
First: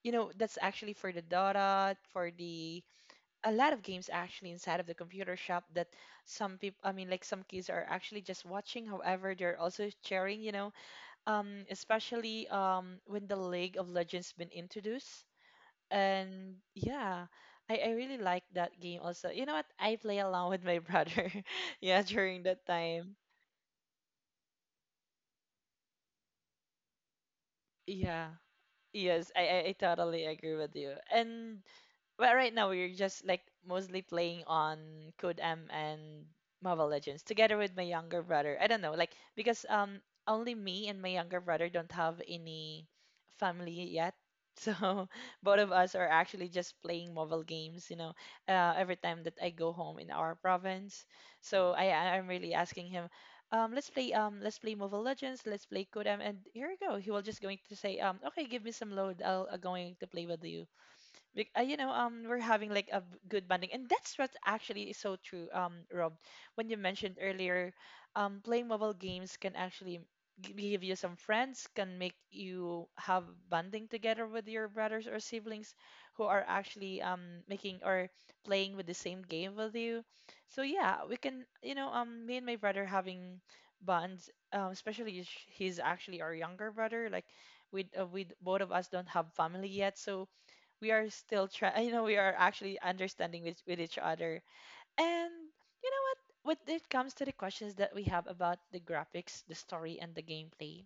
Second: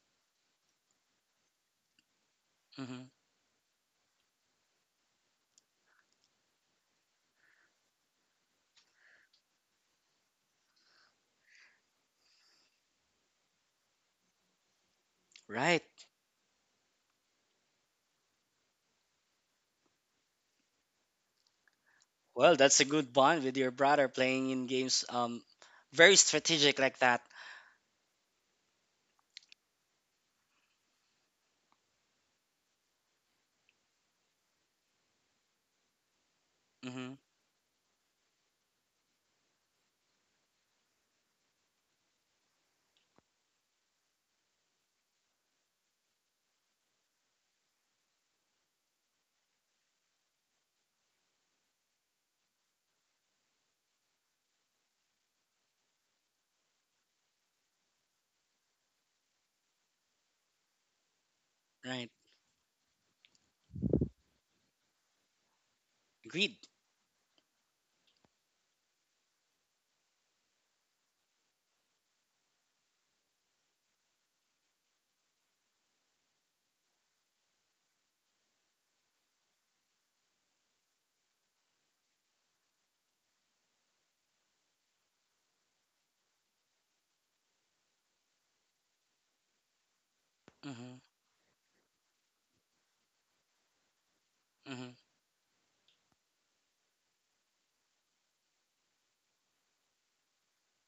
A: you know that's actually for the Dota, for the
B: Hmm.
A: a lot of games actually inside of the computer shop that some people, i mean like some kids are actually just watching, however they're also sharing you know um especially um when the League of Legends been introduced.
B: Right.
A: And yeah, I, I really like that game also. You know what? I play along with my brother, yeah, during
B: Well,
A: that
B: that's a good
A: time.
B: bond with your brother playing in games. Um, very strategic like that.
A: Yeah, yes, I, I i totally agree with you. And well, right now we're just like mostly playing on Code M and Mobile
B: Mm-hmm.
A: Legends together with my younger brother. I don't know, like because um only me and my younger brother don't have any family yet. So both of us are actually just playing mobile games, you know, uh, every time that I go home in our province. So I I- I'm really asking him, um, let's play um let's play Mobile Legends, let's play Code M, and here we go. He will just going to say, um, okay, give me some load. I'll, i going to play with you. Bec- uh, you know,
B: Right.
A: um, we're having like a b- good bonding, and that's what actually is so true. Um, Rob,
B: Agreed.
A: when you mentioned earlier, um, playing mobile games can actually g- give you some friends, can make you have bonding together with your brothers or siblings who are actually um making or playing with the same game with you. So yeah, we can, you know, um, me and my brother having bonds, um, especially if sh- he's actually our younger brother, like. We, uh, we both of us don't have family yet, so we
B: Mm-hmm.
A: are still trying. You know, we are actually understanding with, with each other.
B: Mm-hmm.
A: And you know what? When it comes to the questions that we have about the graphics, the story, and the gameplay,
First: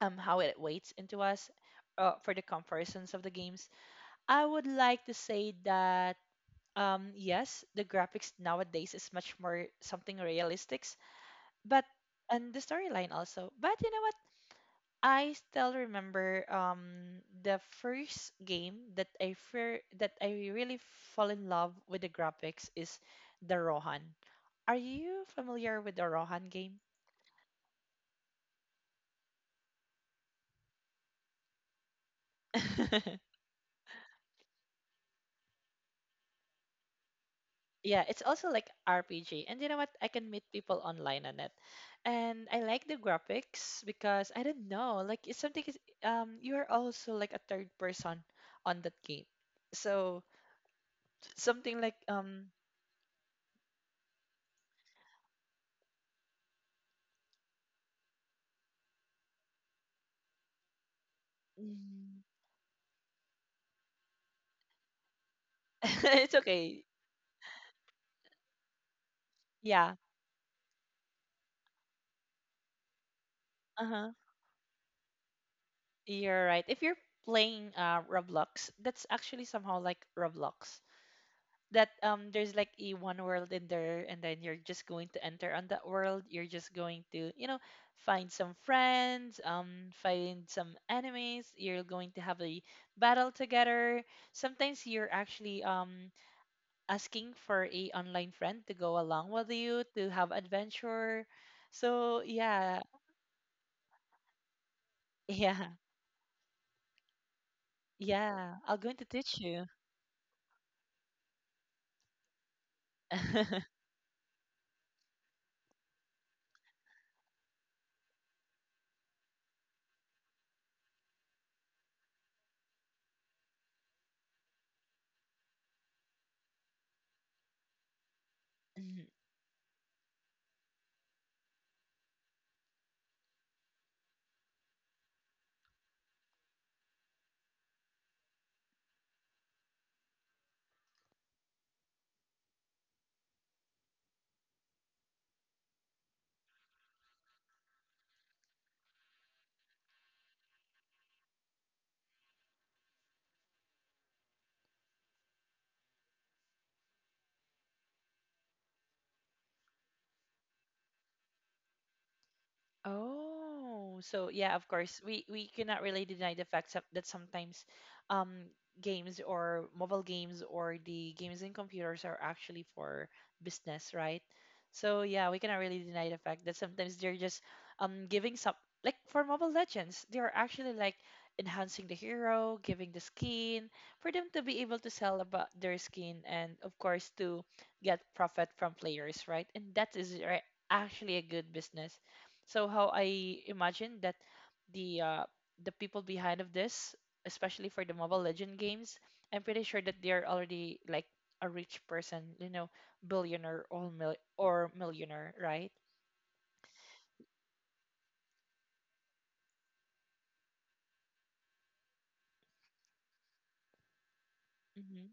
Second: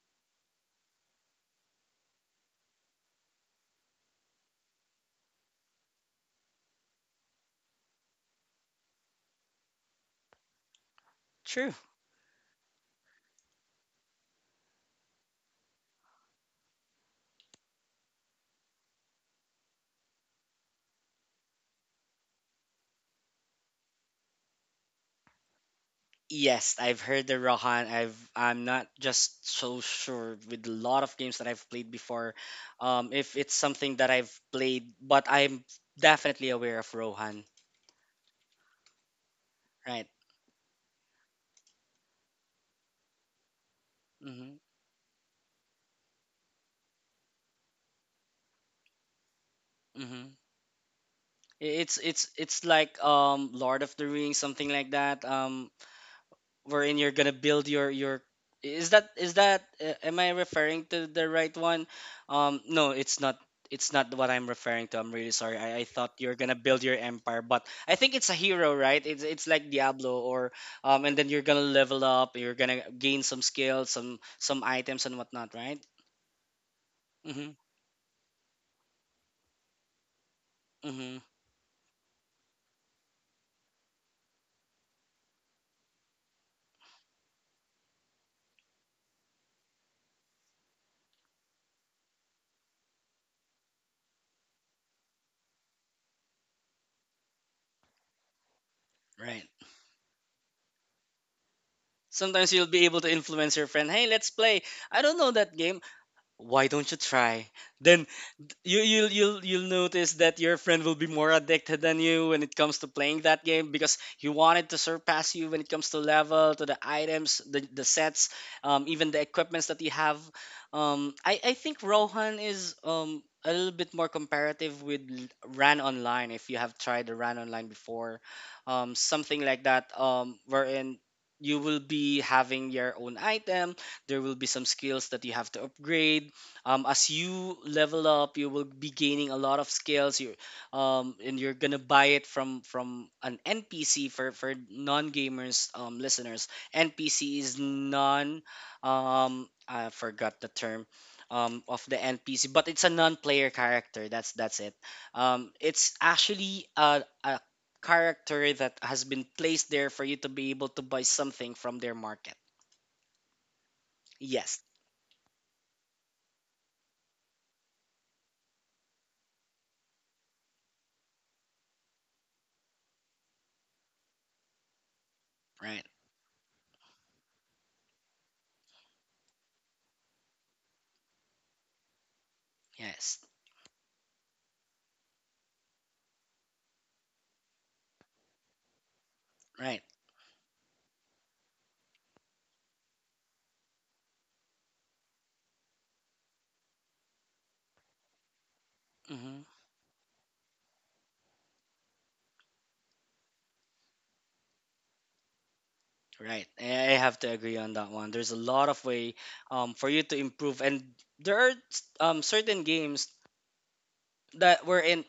A: um, how it weights into us, uh, for the comparisons of the games, I would like to say that um, yes, the graphics nowadays is much more something realistics,
B: True.
A: but and the storyline also. But you know what? I still remember um the first game that I fear that I really fall in love with the graphics is the Rohan. Are you familiar with the Rohan
B: Yes,
A: game?
B: I've heard the Rohan. I've I'm not just so sure with a lot of games that I've played before, um, if it's something that I've played, but I'm definitely aware of Rohan.
A: Yeah, it's also like R P G. And you know what? I
B: Right.
A: can meet people online on it. And I like the graphics because I
B: Mm-hmm.
A: don't know, like it's something is um you're also like a third person on that game. So
B: Mm-hmm.
A: something like
B: It's it's
A: um
B: it's like um Lord of the Rings, something like that. Um, wherein you're gonna build your your is that is that uh, am I referring to the right one?
A: mm,
B: Um, no, it's not. It's not what I'm referring to. I'm really sorry. I, I thought
A: it's
B: you're gonna
A: okay.
B: build your empire, but I think it's a hero, right? It's it's like
A: Yeah.
B: Diablo. Or um, and then you're gonna level up. You're gonna gain some skills,
A: Uh-huh.
B: some some items and whatnot, right?
A: You're right. If you're
B: Mm-hmm.
A: playing uh Roblox, that's actually somehow like Roblox.
B: Mm-hmm.
A: That um there's like a one world in there, and then you're just going to enter on that world. You're just going to, you know, find some friends, um find some enemies. You're going to have a battle together. Sometimes you're actually um asking for a online friend to go along
B: Right.
A: with you to have adventure. So,
B: Sometimes you'll
A: yeah.
B: be able to influence your friend. Hey, let's play. I don't know that
A: Yeah.
B: game. Why don't you try? Then
A: Yeah. I'll
B: you
A: going to
B: you'll
A: teach
B: you'll
A: you.
B: you'll notice that your friend will be more addicted than you when it comes to playing that game, because he wanted to surpass you when it comes to level, to the items, the the sets, um, even the equipments that you have. Um, I I think Rohan is um a little bit more comparative with L- Ran Online, if you have tried the Ran Online before, um,
A: Mhm.
B: something like that. Um, wherein you will be having your own item. There will be some skills that you have to upgrade, um, as you level up you will be gaining a lot of skills you um, and you're gonna buy it from from an npc. for for non-gamers, um, listeners, npc is non, um, I forgot the term um, of the npc, but it's a non-player character. That's that's it Um, it's actually a, a character that has been placed there for you to be able to buy something from their market.
A: Oh, so yeah,
B: Yes.
A: of course, we we cannot really deny the fact that that sometimes, um, games or mobile games or the games in computers are actually for business, right? So yeah, we cannot really
B: Right.
A: deny the fact that sometimes they're just um giving some, like for Mobile Legends, they are actually like enhancing the hero, giving the
B: Yes.
A: skin for them to be able to sell about their skin and of course to get profit from players, right? And
B: Right.
A: that is right, actually a good business. So how I imagine that the uh, the people behind of this, especially for the mobile legend games, I'm
B: Mm-hmm.
A: pretty sure that they're already like a rich person, you know, billionaire or mil- or millionaire, right?
B: Right. I I have to agree on that one. There's a lot of way um, for you to improve, and there are um, certain games that were
A: Mm-hmm.
B: in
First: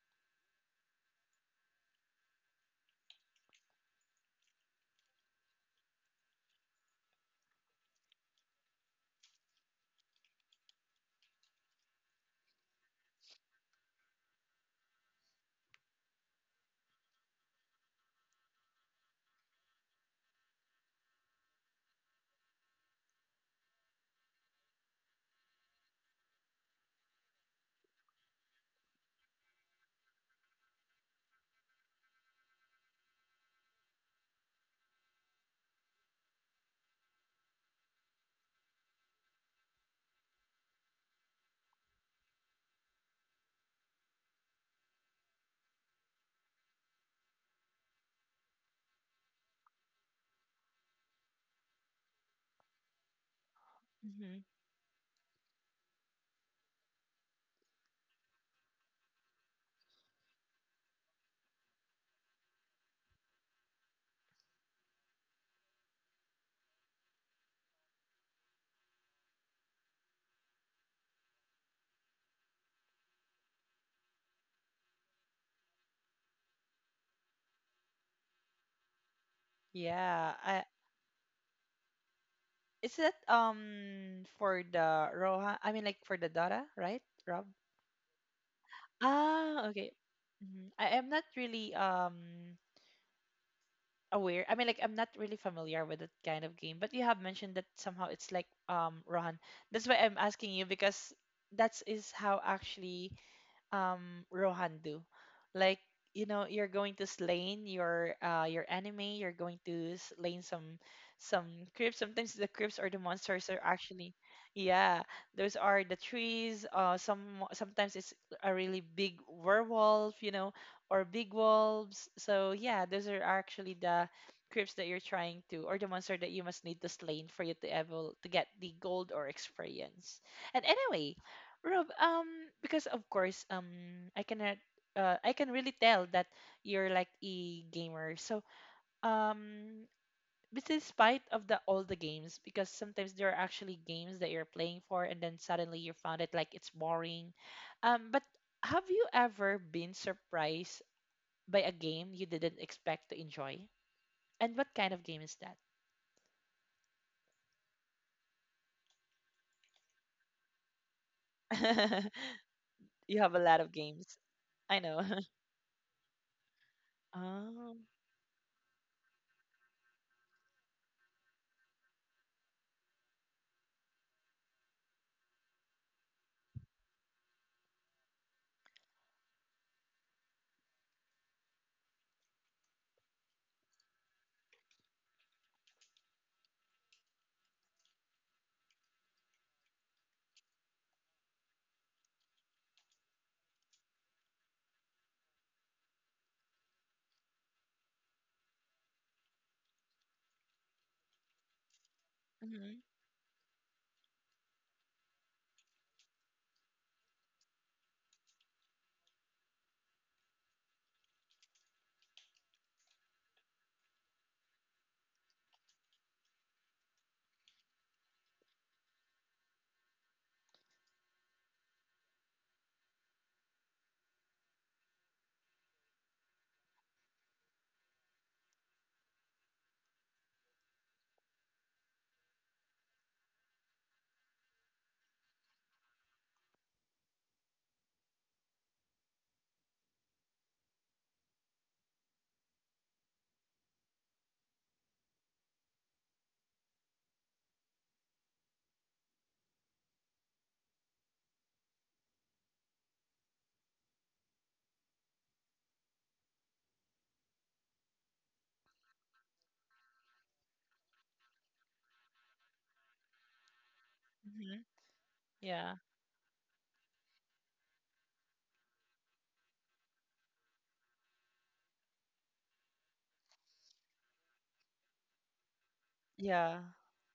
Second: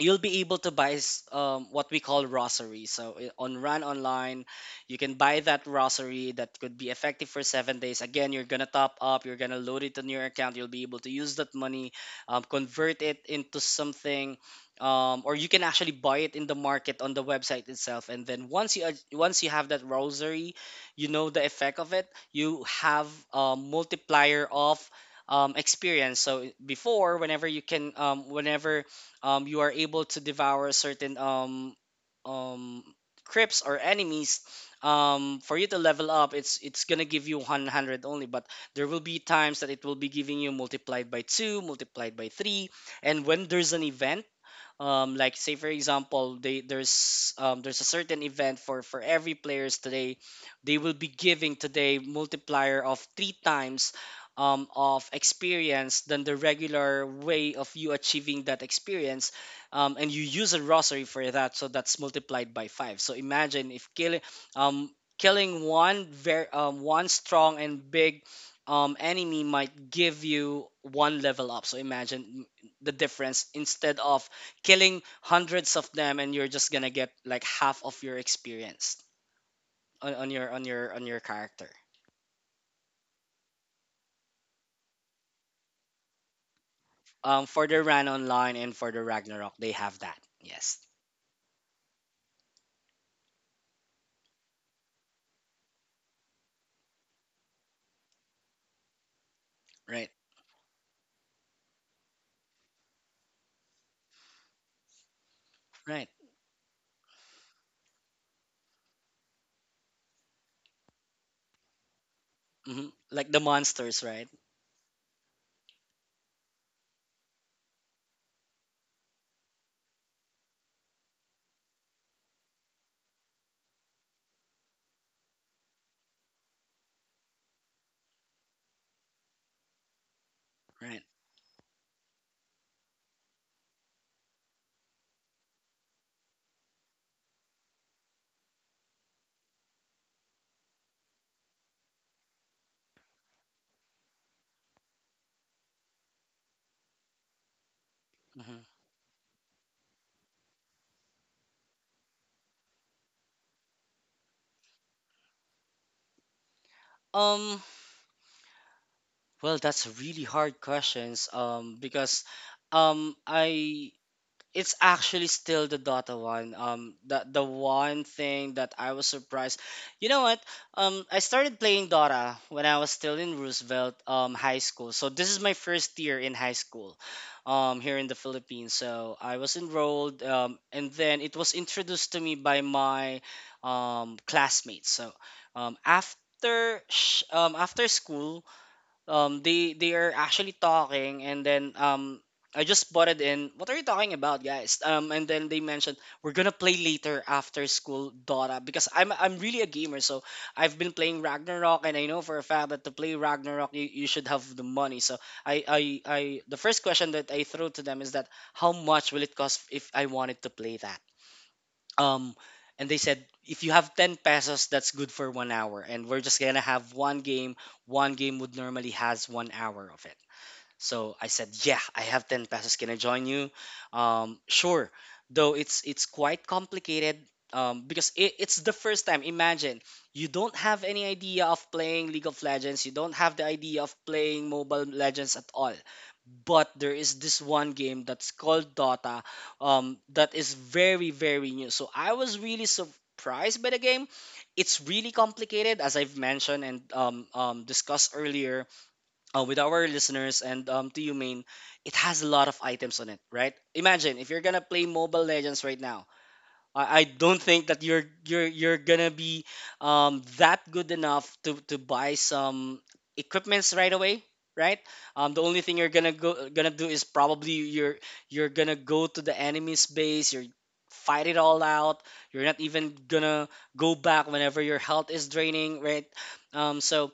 B: you'll be able to buy s- um, what we call rosary. So i- on Run Online, you can buy that rosary that could be effective for seven days. Again, you're gonna top up, you're gonna load it on your account. You'll be able to use that money, um, convert it into something, um, or you can actually buy it in the market on the website itself. And then once you ac- once you have that rosary, you know the effect of it. You have a multiplier of um, experience. So before, whenever you can, um, whenever, um, you are able to devour certain um, um, creeps or enemies um, for you to level up, it's it's gonna give you one hundred only. But there will be times that it will be giving you multiplied by two, multiplied by three. And when there's an event, um like, say for example, they there's um there's a certain event for for every players today, they will be giving today multiplier of three times
A: Mm-hmm.
B: um, of experience than the regular way of you achieving that experience, um, and you use a rosary for that. So that's multiplied by five. So imagine, if killing, um, killing one very um, one strong and big, um, enemy might give you one level up. So imagine, mm, the difference, instead of killing hundreds of them and you're just gonna get like half of your experience on, on
A: Yeah,
B: your on
A: I,
B: your on your character.
A: is that um for the roha I mean like for the Dota, right,
B: Um,
A: Rob?
B: for the ran online and for the ragnarok,
A: Ah,
B: they
A: okay.
B: have that,
A: Hmm,
B: yes.
A: I am not really um aware. I mean, like I'm not really familiar with that kind of game, but you have mentioned that somehow it's like um Rohan. That's why
B: Right.
A: I'm asking you because that is how actually um Rohan do. Like,
B: Right.
A: you know, you're going to slay your uh your enemy, you're going to slay some some creeps. Sometimes the creeps
B: Hmm,
A: or the
B: like the
A: monsters are
B: monsters,
A: actually
B: right?
A: yeah, those are the trees. Uh some sometimes it's a really big werewolf, you know, or big wolves. So yeah, those are actually the creeps that you're trying to or the monster that you must need to slay for you to able to get the gold or experience. And
B: Right.
A: anyway, Rob, um, because of course, um, I cannot, uh, I can really tell that you're like a gamer. So, um, but despite of the all the games, because sometimes there are actually games that you're playing for, and then suddenly you found it like it's boring. Um, but
B: Hmm.
A: have you ever been surprised by a game you didn't expect to enjoy? And what kind of game is that?
B: um well, that's really hard questions, um because, um
A: You have a lot of
B: I
A: games.
B: it's
A: I know.
B: actually still the Dota one. Um, the the
A: Oh,
B: one thing that I was surprised. You know what? Um, I started playing Dota when I was still in Roosevelt um high school. So this is my first year in high school, um here in the Philippines. So I was enrolled. Um, and then it was introduced to me by my um classmates. So, um after sh- um after school, um they they are actually talking. And then, um I just bought it in. What are you talking about, guys? Um, and then they mentioned, we're gonna play later after school Dota. Because I'm I'm really a gamer, so I've been playing Ragnarok, and I know for a fact
A: mhm,
B: that to play Ragnarok, you, you should have the money. So, I, I I, the first question that I throw to them is that, how much will it cost if I wanted to play that? um and they said, if you have ten pesos, that's good for one hour, and we're just gonna have one game. One game would normally has one hour of it. So I said, "Yeah, I have ten pesos. Can I join you?" Um, sure. Though it's it's quite complicated, um, because, it, it's the first time. Imagine, you don't have any idea of playing League of Legends. You don't have the idea of playing Mobile Legends at all. But there is this one game that's called Dota, um, that is very very new. So I was really surprised by the game. It's really complicated, as I've mentioned and, um, um, discussed earlier uh, with our listeners and, um, to you, main, it has a lot of items on it, right? Imagine if you're gonna play Mobile Legends right now. I, I don't think that you're you're you're gonna be um, that good enough to to buy some equipments right away,
A: mhm.
B: right? Um, the only
A: Yeah,
B: thing you're gonna go gonna do is probably you're you're gonna go to the enemy's base. You're fight it all out. You're not even gonna go back whenever your health is draining, right?
A: yeah.
B: Um, so,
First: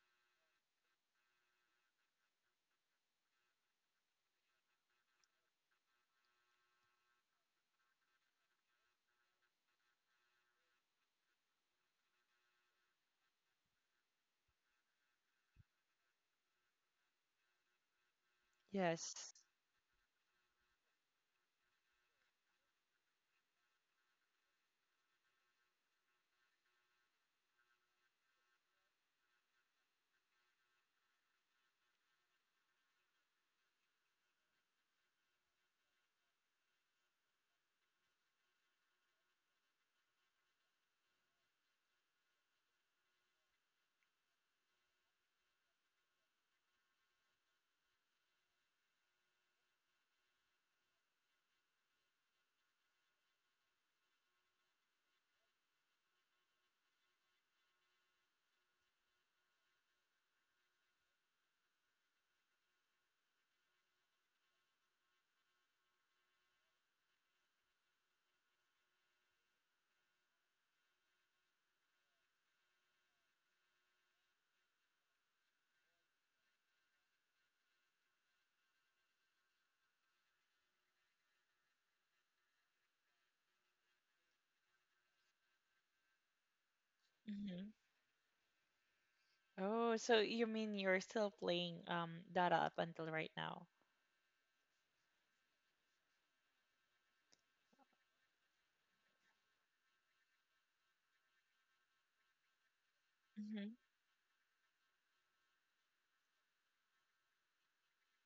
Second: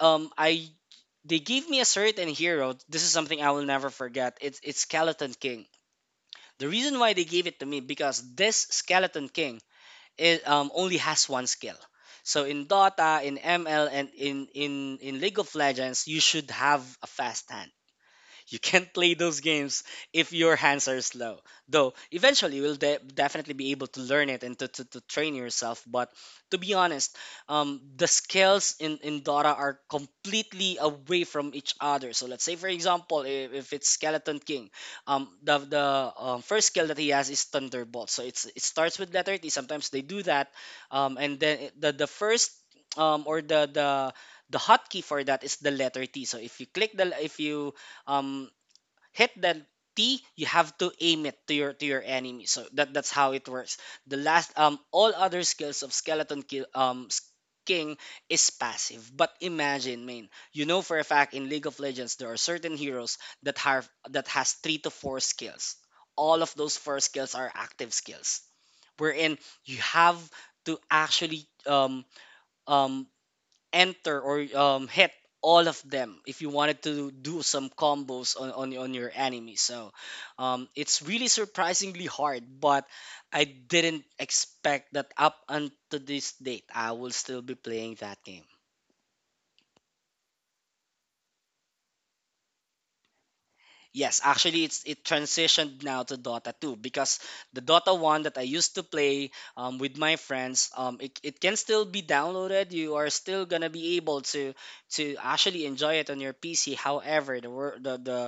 B: um, I they gave me a certain hero. This is something I will never forget. It's it's Skeleton King. The reason why they gave it to me, because this Skeleton King, it um, only has one skill. So in Dota, in M L, and in in in League of Legends, you should have a fast hand. You can't play
A: Yes.
B: those games if your hands are slow. Though eventually you'll de- definitely be able to learn it and to, to, to train yourself. But, to be honest, um, the skills in, in Dota are completely away from each other. So let's say, for example, if, if it's Skeleton King, um, the, the um, first skill that he has is Thunderbolt. So it's, it starts with letter T. Sometimes they do that. Um, and then it- the, the first, um, or the, the the hotkey for that is the letter T. So if you click the if you, um hit that T, you have to aim it to your to your enemy. So that that's how it works. The last, um all other skills of skeleton kill, um s- king, is passive. But imagine, man, you know for a fact in League of Legends there are certain heroes that have that has three to four skills. All of those four skills are active skills, wherein you have to actually um um enter or um, hit all of them if you wanted to do some combos on, on, on your enemy. So um, it's really surprisingly hard, but I didn't expect that up until this date, I will still be
A: Mm-hmm.
B: playing that game.
A: Oh, so you mean you're still playing um Dota up until right now?
B: Yes, actually, it's it transitioned now to Dota two because the Dota one that I used to play um, with my friends, um, it, it can still be downloaded. You are still
A: Mm-hmm.
B: gonna be able to to actually enjoy it on your P C. However, the wor- the the,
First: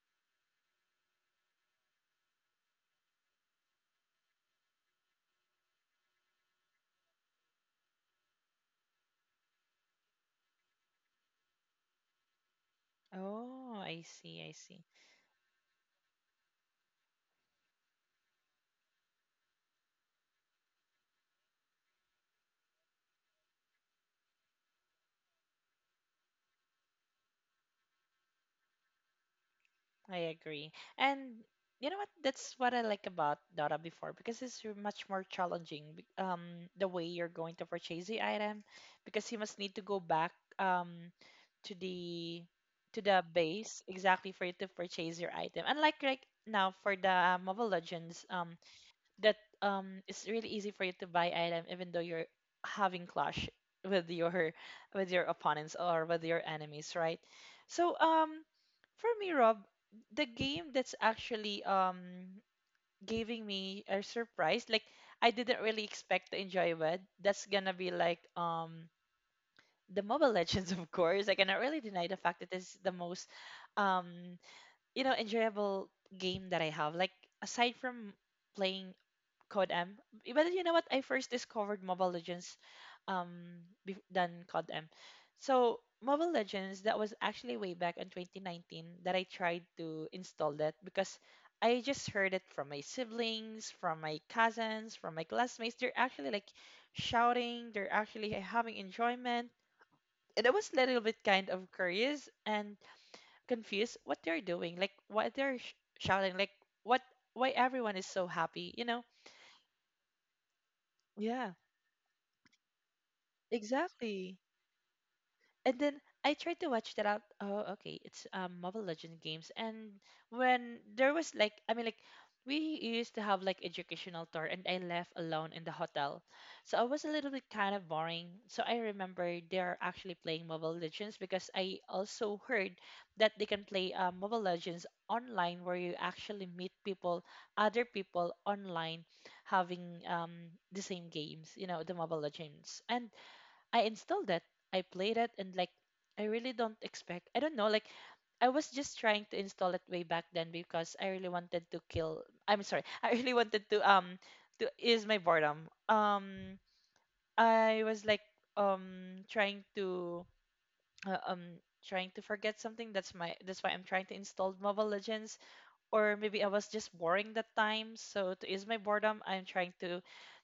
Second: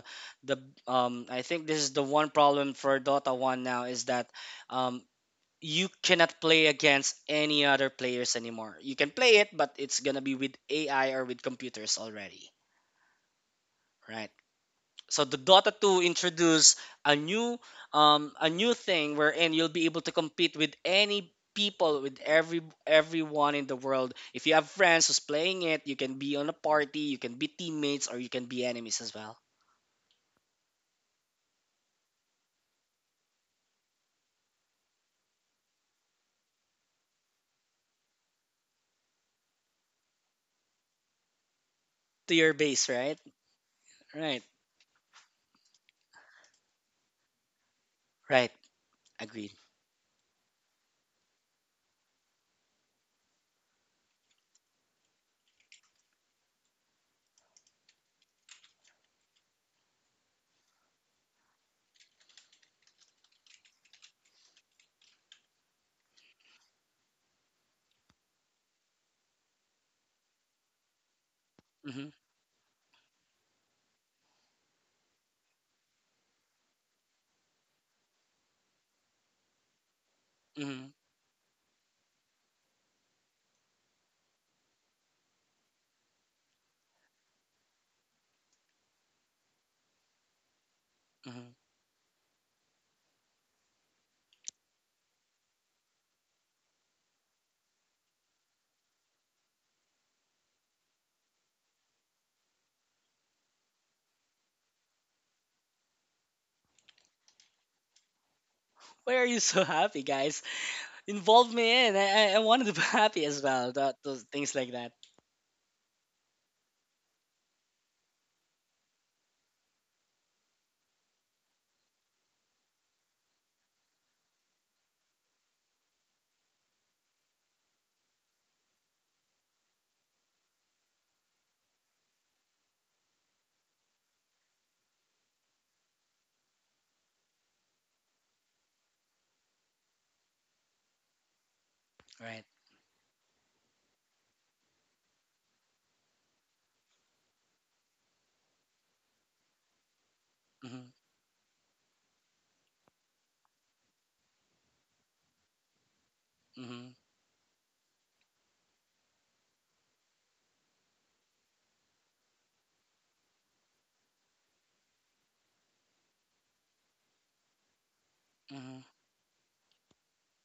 B: the um, I think this is the one problem for Dota one now is that um, you cannot play against any other players anymore. You can play it, but it's gonna be with A I or with computers already,
A: Oh, I
B: right?
A: see, I see.
B: So the Dota two introduced a new um a new thing wherein you'll be able to compete with any people, with every everyone in the world. If you have friends who's playing it, you can be on a party, you can be teammates or you can be enemies as well.
A: I agree. And you know what? That's what I like about Dota before because it's r- much more challenging. Be- Um, the way you're going to purchase the item, because you must need to go back um to
B: To
A: the
B: your base,
A: to
B: right?
A: the base exactly
B: Right.
A: for you to purchase your item. Unlike like now for the uh, Mobile Legends,
B: Right.
A: um, that
B: Agreed.
A: um it's really easy for you to buy item even though you're having clash with your with your opponents or with your enemies, right? So um, for me, Rob, the game that's actually um giving me a surprise, like I didn't really expect to enjoy it, that's gonna be like um the Mobile Legends. of course, I cannot really deny
B: Mhm.
A: the fact that this is the most um you know enjoyable game that I have, like aside from playing C O D M. But you know what?
B: Mhm.
A: I first discovered Mobile Legends um bef- than C O D M. So Mobile Legends, that was actually way back in twenty nineteen that I tried to install that because
B: Mhm.
A: I just heard it from my siblings, from my cousins, from my classmates. They're actually like shouting, they're actually having enjoyment. And I was a little bit kind of curious and confused what they're doing, like what they're sh- shouting, like what why everyone is so happy, you know?
B: Why are you so happy, guys?
A: Yeah.
B: Involve me in. I, I, I wanted to be happy as well. That, those
A: Exactly.
B: things like that.
A: And then I tried to watch that out. Oh, okay. It's um Mobile Legend games. And when there was like, I mean like we used to have like educational tour, and I left alone in the hotel. So I was a little bit kind of boring. So I remember they're actually playing Mobile Legends because I also heard that they can play um, Mobile Legends online where you actually meet people, other people online having um the same games, you know, the Mobile
B: Right.
A: Legends. And I installed it. I played it, and like I really don't expect, I don't know, like I was just trying to install it way back then
B: Mhm.
A: because I really wanted to kill, I'm sorry, I really wanted to um to ease my boredom. Um
B: Mhm.
A: I was like um trying to uh, um trying to forget something. That's my that's why I'm trying to install Mobile Legends, or maybe I was just boring that time. So to ease my
B: Mhm.
A: boredom, I'm trying to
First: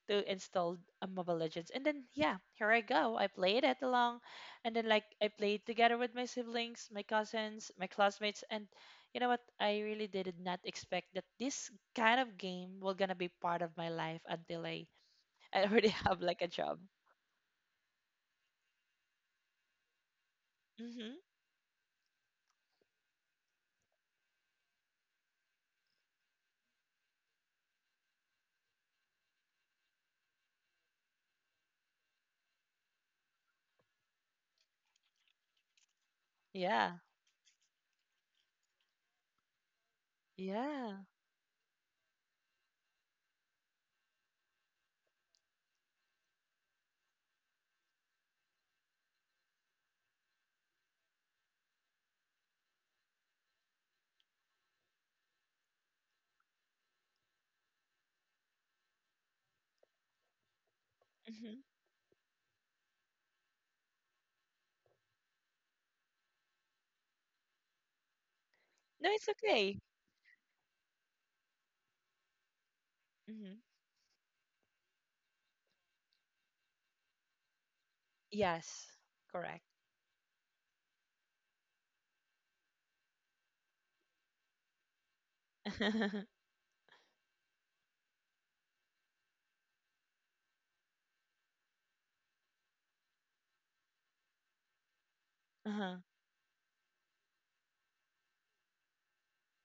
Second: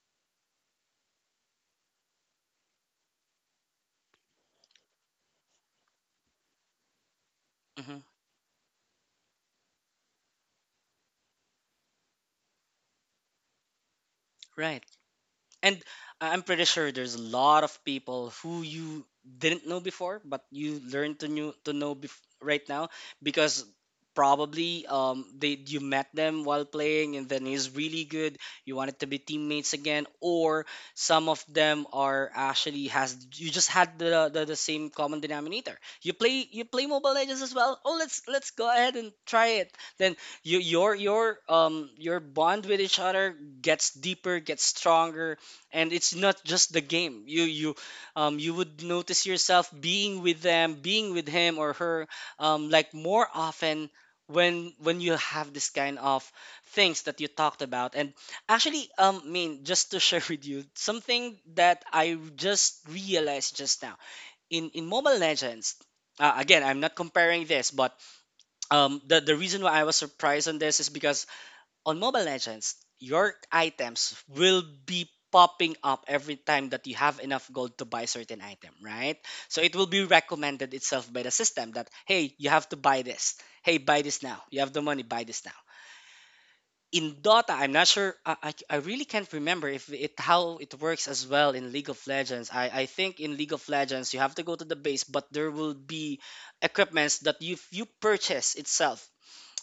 A: to install a Mobile Legends. And then yeah, here I go. I played it along, and then like I played together with my siblings, my cousins, my
B: Mhm.
A: classmates, and you know what? I really did not expect that this kind of game will gonna be part of my life until
B: Right.
A: I I
B: And
A: already have
B: I-
A: like
B: I'm
A: a
B: pretty
A: job.
B: sure there's a lot of people who you didn't know before, but you
A: Mm-hmm.
B: learn to new to know bef- right now, because probably um they you met them while playing and then he's really good. You wanted to be teammates again, or some of them are actually has you just had the the, the same common denominator. You play you play
A: Yeah.
B: Mobile Legends as well. Oh, let's let's go ahead and try it. Then you your
A: Yeah.
B: your um your bond with each other gets deeper, gets stronger, and it's not just the game, you you um you would notice yourself being with them, being with him or her, um like, more often when when you have this kind of things that you talked about. And actually, um I mean, just to share with you something
A: Mm-hmm.
B: that I just realized just now, in in Mobile Legends, uh, again, I'm not comparing this, but um
A: No,
B: the
A: it's
B: the reason why
A: okay.
B: I was surprised on this is because on Mobile Legends, your
A: Mm-hmm.
B: items will be popping up every time that you have enough gold to buy a certain item,
A: Yes.
B: right? So
A: Correct.
B: it will be recommended itself by the system that, hey, you have to buy this. Hey, buy this now. You have the money, buy this now. In Dota, I'm not sure. I, I, I really can't remember if it how it works as well in League of Legends. I, I think in League of Legends you have to go to the base, but there will
A: Uh-huh.
B: be equipments that you you purchase itself,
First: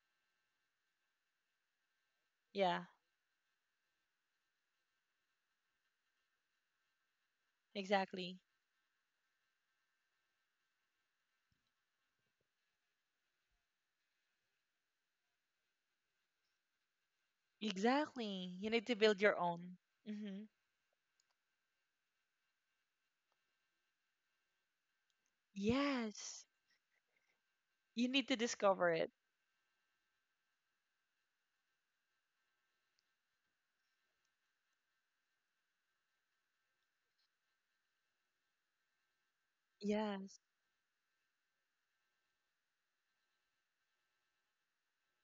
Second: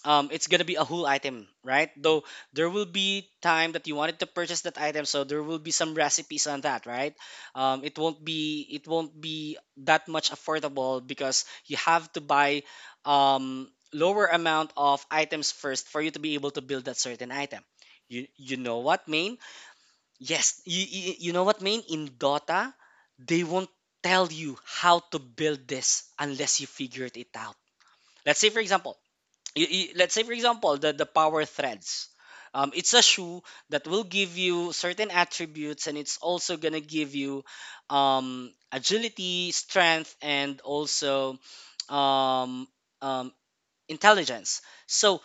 B: um, it's gonna be a whole item, right? Though there
A: Yeah.
B: will be time that you wanted to purchase that item, so there will be some recipes on that, right? Um, it won't
A: Exactly.
B: be it won't be that much affordable because you have to buy um, lower amount of items first for you to be able to build that certain item. You
A: Exactly.
B: you
A: You
B: know
A: need to
B: what,
A: build
B: main?
A: your own. Hmm.
B: Yes, you you, you know what, main? In Dota, they won't tell you how to build this
A: Yes.
B: unless you figured it out.
A: You need to
B: Let's say, for
A: discover
B: example,
A: it.
B: you, you, let's say for example the the power threads, um, it's a shoe that will give you certain attributes, and it's also going to give you um, agility, strength,
A: Yes.
B: and also um, um, intelligence. So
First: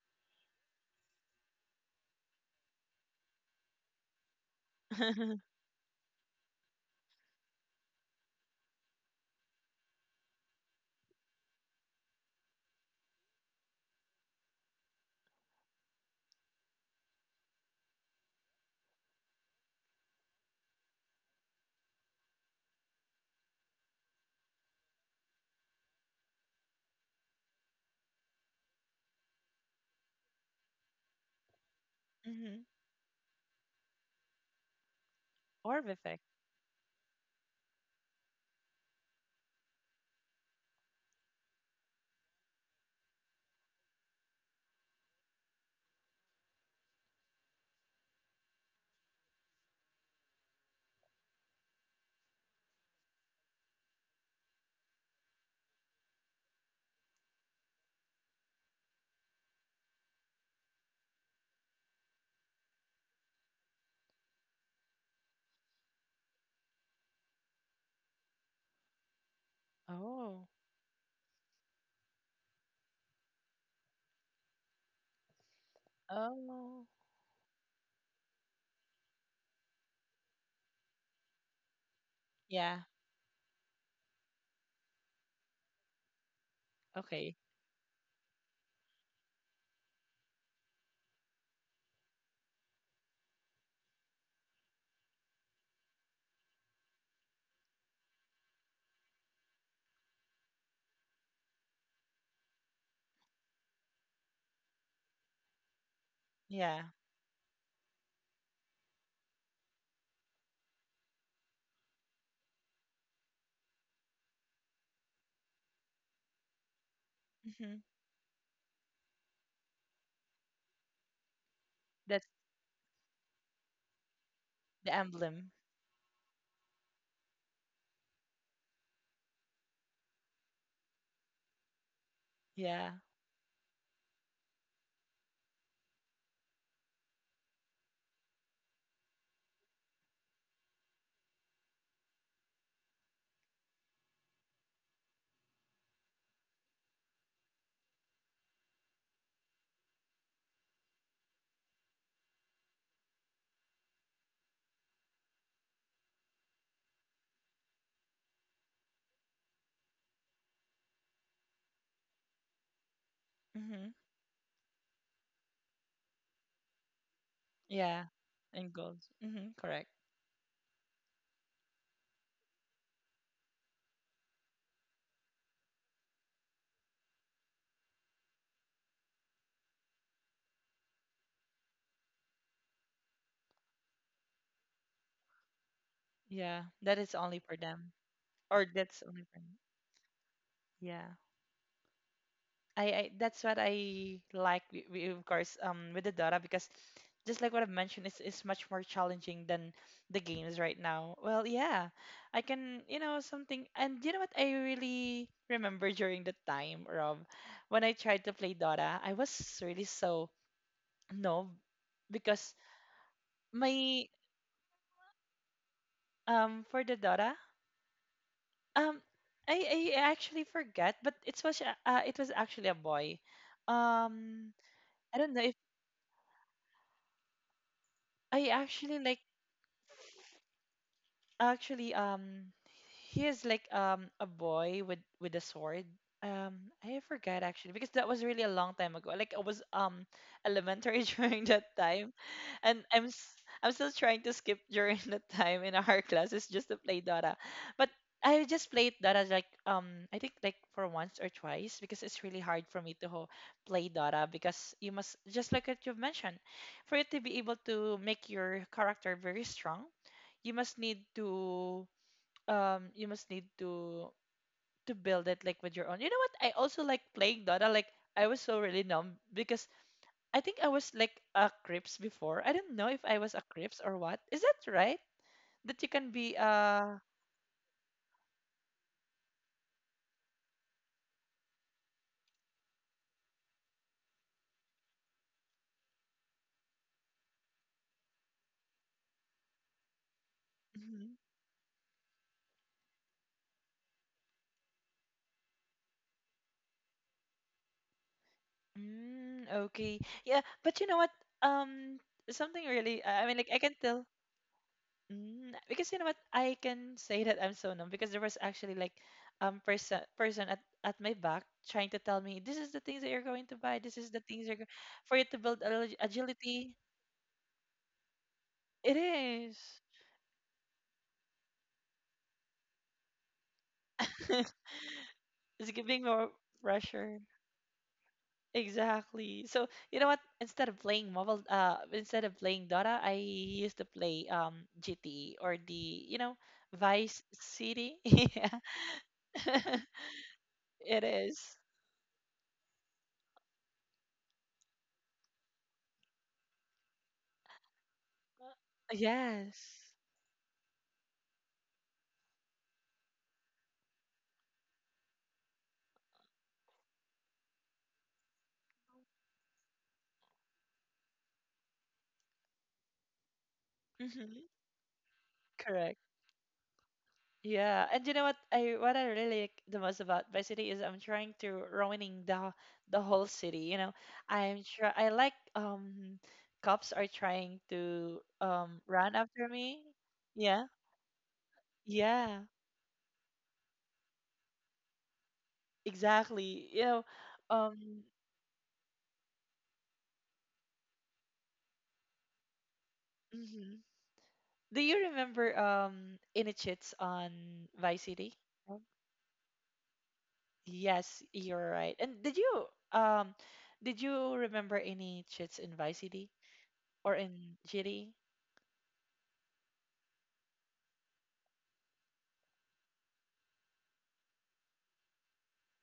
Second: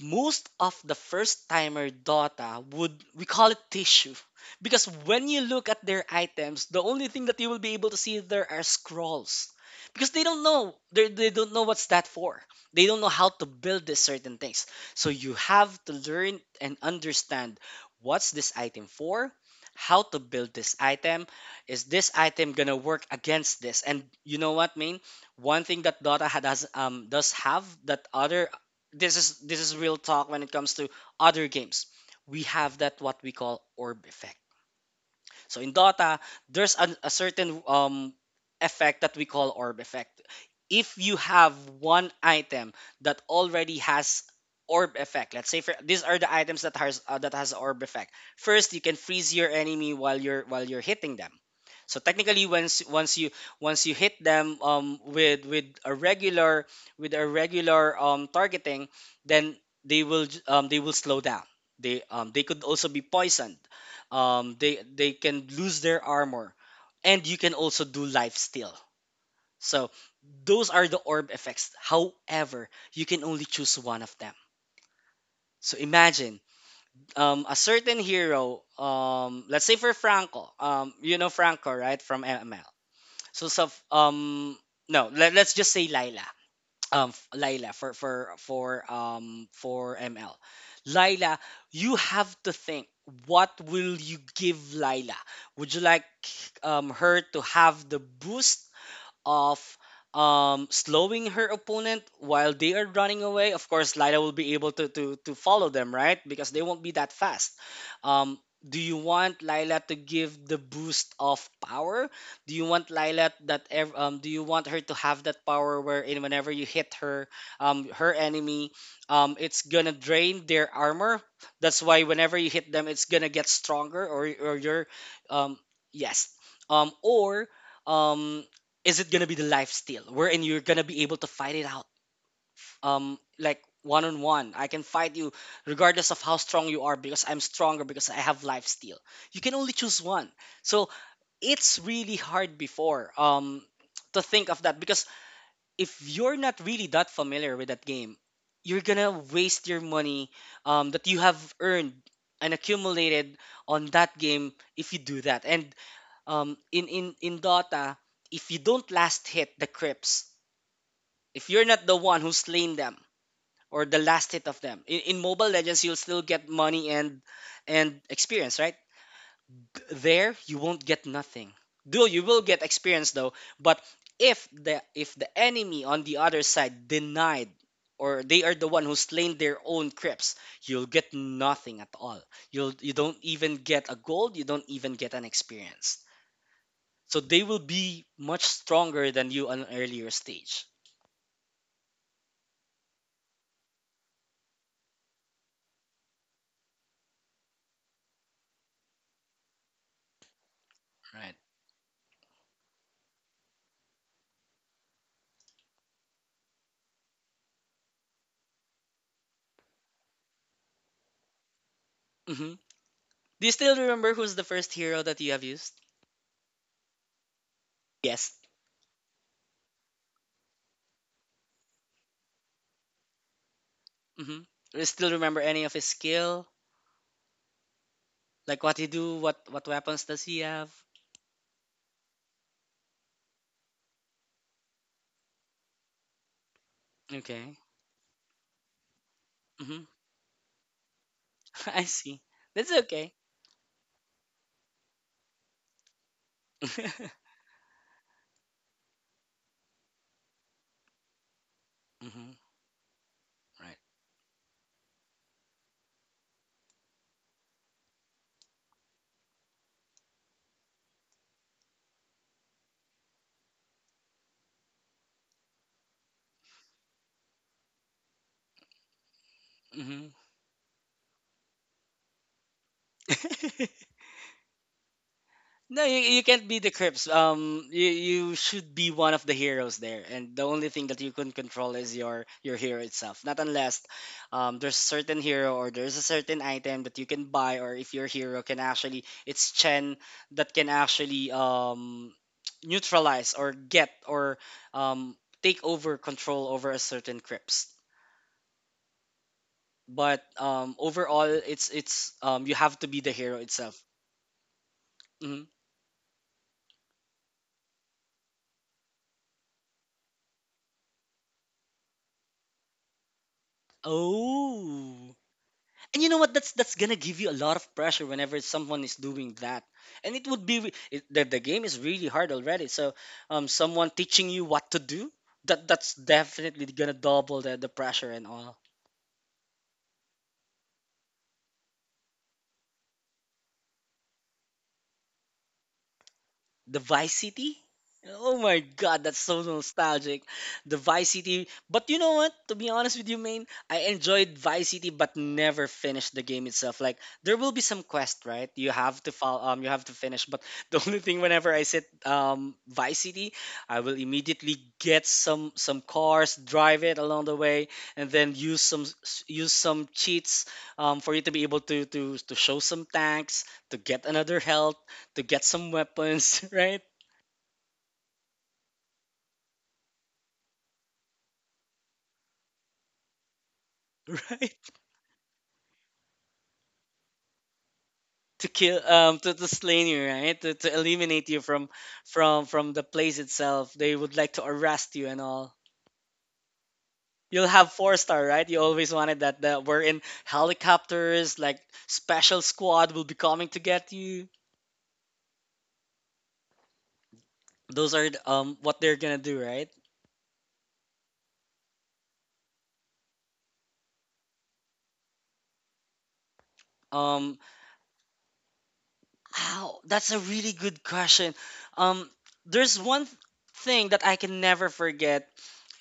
B: most of the first timer Dota would we call it tissue, because when you look at their items, the only thing that you will be able to see there are scrolls, because they don't know they they don't know what's that for. They don't know how to build these certain things. So you have to learn and understand what's this item for, how to build this item. Is this item gonna work against this? And you know what, mean? One thing that Dota ha- does um does have that other. This is this is real talk when it comes to other games. We
A: Hmm.
B: have that what we call orb effect. So in
A: Orb
B: Dota,
A: effect.
B: there's an, a certain um, effect that we call orb effect. If you have one item that already has orb effect, let's say for, these are the items that has uh, that has orb effect. First, you can freeze your enemy while you're while you're hitting them. So technically, once once you once you hit them um, with with a regular with a regular um, targeting, then they will j- um, they will slow down. They um, they could also be poisoned um they they can lose their armor, and you can also do life steal. So
A: Oh.
B: those are the orb effects. However, you can only choose one of them. So imagine
A: Oh.
B: um a certain hero, um let's say for Franco, um you know Franco, right, from ML?
A: Yeah.
B: So so um no, let, let's just say Lila. um f-
A: Okay.
B: Laila, for for for um for M L. Laila, you have to think, what will you give Laila? Would you like um her to have the boost of um, slowing her opponent? While they are running away, of course, Lila will be able to, to, to follow them, right? Because they won't
A: Yeah.
B: be that fast. Um, do you want Lila to give the boost of power? Do you want Lila that ev- um, do you want her to have that power wherein whenever you hit her,
A: Hmm.
B: um, her enemy, um, it's gonna drain their armor? That's why
A: That's
B: whenever you hit them, it's gonna get stronger, or or your,
A: the emblem.
B: um, yes. Um, or um is it gonna be the life steal, wherein you're gonna be able to fight it out
A: Yeah.
B: um like one on one, I can fight you regardless of how strong you are, because I'm stronger, because I have life steal? You can only choose one. So it's really hard before um to think of that, because if you're not really that familiar with that game, you're gonna waste your money um, that you have earned and accumulated on that game if you do that. And um in in in Dota, if you don't last hit the creeps, if you're not the one who slain them
A: Hmm.
B: or the last hit of them, in, in Mobile Legends you'll still get money and and
A: Yeah.
B: experience,
A: And
B: right?
A: gold. Hmm.
B: Th-
A: Correct.
B: There you won't get nothing. Do you will get experience though, but if the if the enemy on the other side denied or they are the one who slain their own creeps, you'll get nothing at all. You'll you don't even get a gold, you don't even get an experience.
A: Yeah. That is
B: So
A: only
B: they
A: for
B: will
A: them.
B: be much
A: Or that's
B: stronger
A: only
B: than
A: for
B: you
A: them.
B: on an earlier stage.
A: Yeah. I, I that's what I like wi- wi- of course um with the Dota, because just like what I've mentioned, it's it's much more challenging than the games right now.
B: Right.
A: Well, yeah. I can, you know, something. And you know what I really remember during the time, Rob, when I tried to play Dota, I was really so no, because
B: Hmm. Do you still
A: my
B: remember who's the first hero that you have used?
A: um for the Dota,
B: Yes.
A: um I, I actually forget, but it was a- uh, it was actually a boy.
B: Hmm.
A: Um
B: Do you still
A: I don't
B: remember
A: know if
B: any of his skill?
A: I
B: Like what he
A: actually
B: do?
A: like.
B: What what weapons does he have?
A: Actually, um, he is like um a boy with with a sword. Um, I forgot
B: Okay.
A: actually because that was really a long time ago. Like I was
B: Hmm.
A: um elementary during that
B: I
A: time,
B: see. That's
A: and I'm
B: okay.
A: s- I'm still trying to skip during that time in our classes just to play Dota. But I just played Dota like um I think like for once or twice, because it's
B: Hmm.
A: really hard for me to ho-
B: Right.
A: play Dota because you must, just like what you've mentioned, for you to be able to make your character very strong you must need to um you must need to to build it like with your own. You know what? I also like playing Dota. Like I was so really numb because
B: Hmm.
A: I think I was like a Crips before. I don't know if I was a Crips or what. Is that right? That
B: No,
A: you
B: you,
A: can
B: you
A: be
B: can't be the
A: uh
B: Crips. Um, you, you should be one of the heroes there, and the only thing that you can control is your your hero itself. Not unless um, there's a certain hero or there's a certain item that you can buy, or if your hero can actually, it's Chen that can
A: mhm.
B: actually um, neutralize or get or um, take over control over a certain Crips.
A: Mm, okay.
B: But
A: Yeah,
B: um,
A: but you know what?
B: overall, it's
A: Um
B: it's um, you
A: something
B: have to be
A: really
B: the
A: I I mean
B: hero
A: like I can
B: itself.
A: tell.
B: Hmm.
A: Mm, because you know what, I can say that I'm so numb because there was actually like um person person at, at my back trying to tell me this is the things that you're going to buy, this is the things you're go-
B: Oh.
A: for you to build
B: And
A: agi-
B: you know what? That's
A: agility.
B: that's gonna give you a lot of pressure whenever someone is
A: It
B: doing that.
A: is.
B: And it would be re- it, the the game is really hard already. So um, someone teaching you what to do, that
A: It's
B: that's
A: giving more
B: definitely gonna
A: pressure.
B: double the, the pressure and all.
A: Exactly. So you know what? Instead of playing mobile, uh, instead of playing Dota, I used to play um G T E, or the you know
B: The Vice
A: Vice
B: City?
A: City.
B: Oh
A: Yeah,
B: my god, that's so nostalgic. The
A: it
B: Vice City.
A: is.
B: But you know what? To be honest with you, main, I enjoyed Vice City but never finished the game itself. Like, there will be some quest, right? You have to follow um you have
A: Yes.
B: to finish. But the only thing, whenever I sit um Vice City, I will immediately get some some cars, drive it along the way, and then use some s- use some cheats um for you to be able to to to show some tanks, to get another
A: Mm-hmm.
B: health, to get some
A: Correct.
B: weapons, right?
A: Yeah, and you know what I what I really like the most about my city is I'm trying to ruining the the whole city. You know,
B: Right?
A: I'm try I like um cops are trying to
B: To
A: um
B: kill,
A: run
B: um to,
A: after
B: to
A: me.
B: slay you, right? To,
A: Yeah,
B: to eliminate you from
A: yeah,
B: from from the place itself. They would like to arrest you and all.
A: exactly. You know,
B: You'll have
A: um,
B: four star, right? You always wanted that, that we're in helicopters, like special squad will be coming to
A: mhm.
B: get you.
A: Do you remember um Inichits on
B: Those
A: Vice
B: are
A: City?
B: um
A: Oh.
B: what they're gonna do, right?
A: Yes, you're right. And did you um did you remember any chits in Vice City? Or
B: Um
A: in G D?
B: Ow, that's a really good question. Um there's one thing that I can never forget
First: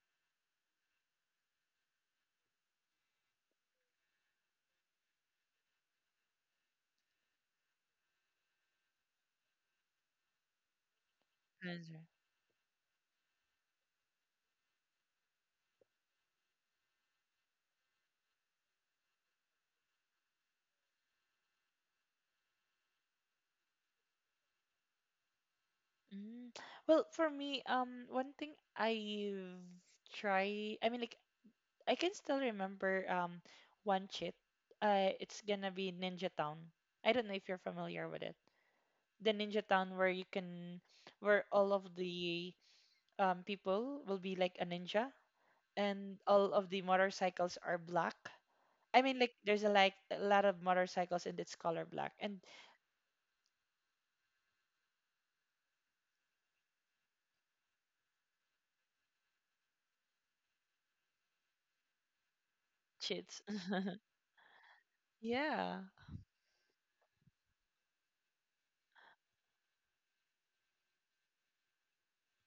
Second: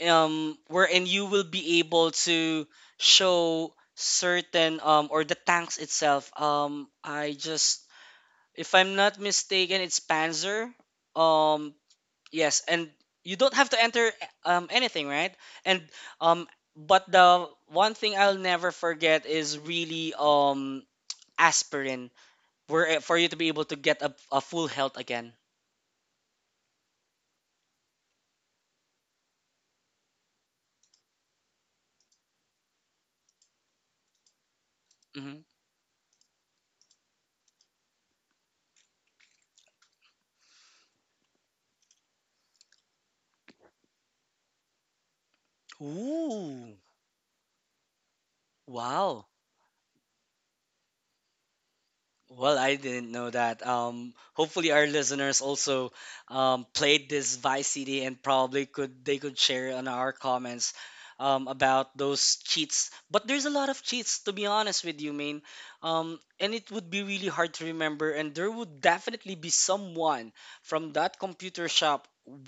B: um wherein you will be able to show certain um or the tanks itself. Um i just if I'm not mistaken, it's Panzer. um
A: Answer.
B: yes, and you don't have to enter um anything, right? And um but the one thing I'll never forget is really, um aspirin, where for you to be able to get a, a full health again.
A: Mm. Well, for me, um, one thing I've tried, I mean, like, I can still remember um one cheat. Uh, it's
B: Hmm.
A: gonna be Ninja Town. I don't know if you're familiar with it. The Ninja Town where you can, where all of the um people will be like a ninja, and all of
B: Ooh,
A: the motorcycles are black. I mean,
B: wow.
A: like, there's a like a lot of motorcycles and it's color black and
B: Well, I didn't know that. Um, hopefully, our listeners also um, played this Vice City and probably could they could share on our comments um, about those cheats. But
A: cheats.
B: there's a lot of cheats, to be honest with you, main.
A: Yeah.
B: Um, and it would be really hard to remember. And there would definitely be someone from that computer shop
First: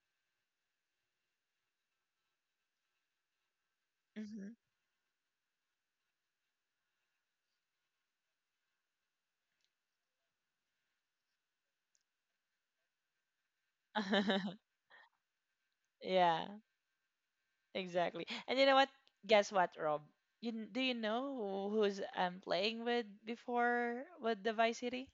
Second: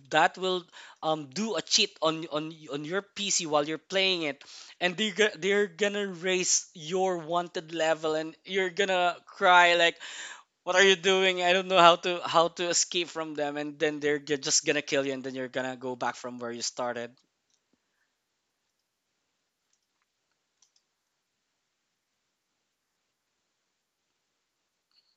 B: that will, um, do a cheat on on on your P C while you're playing it,
A: Hmm.
B: and they're, go- they're gonna raise your wanted level, and you're gonna cry like, what are you doing? I don't know how to how to escape from them, and then they're g- just gonna kill you, and then you're gonna go back from
A: Yeah,
B: where you started.
A: exactly. And you know what? Guess what, Rob? You kn- do you know who- who's I'm playing with before with the Vice City?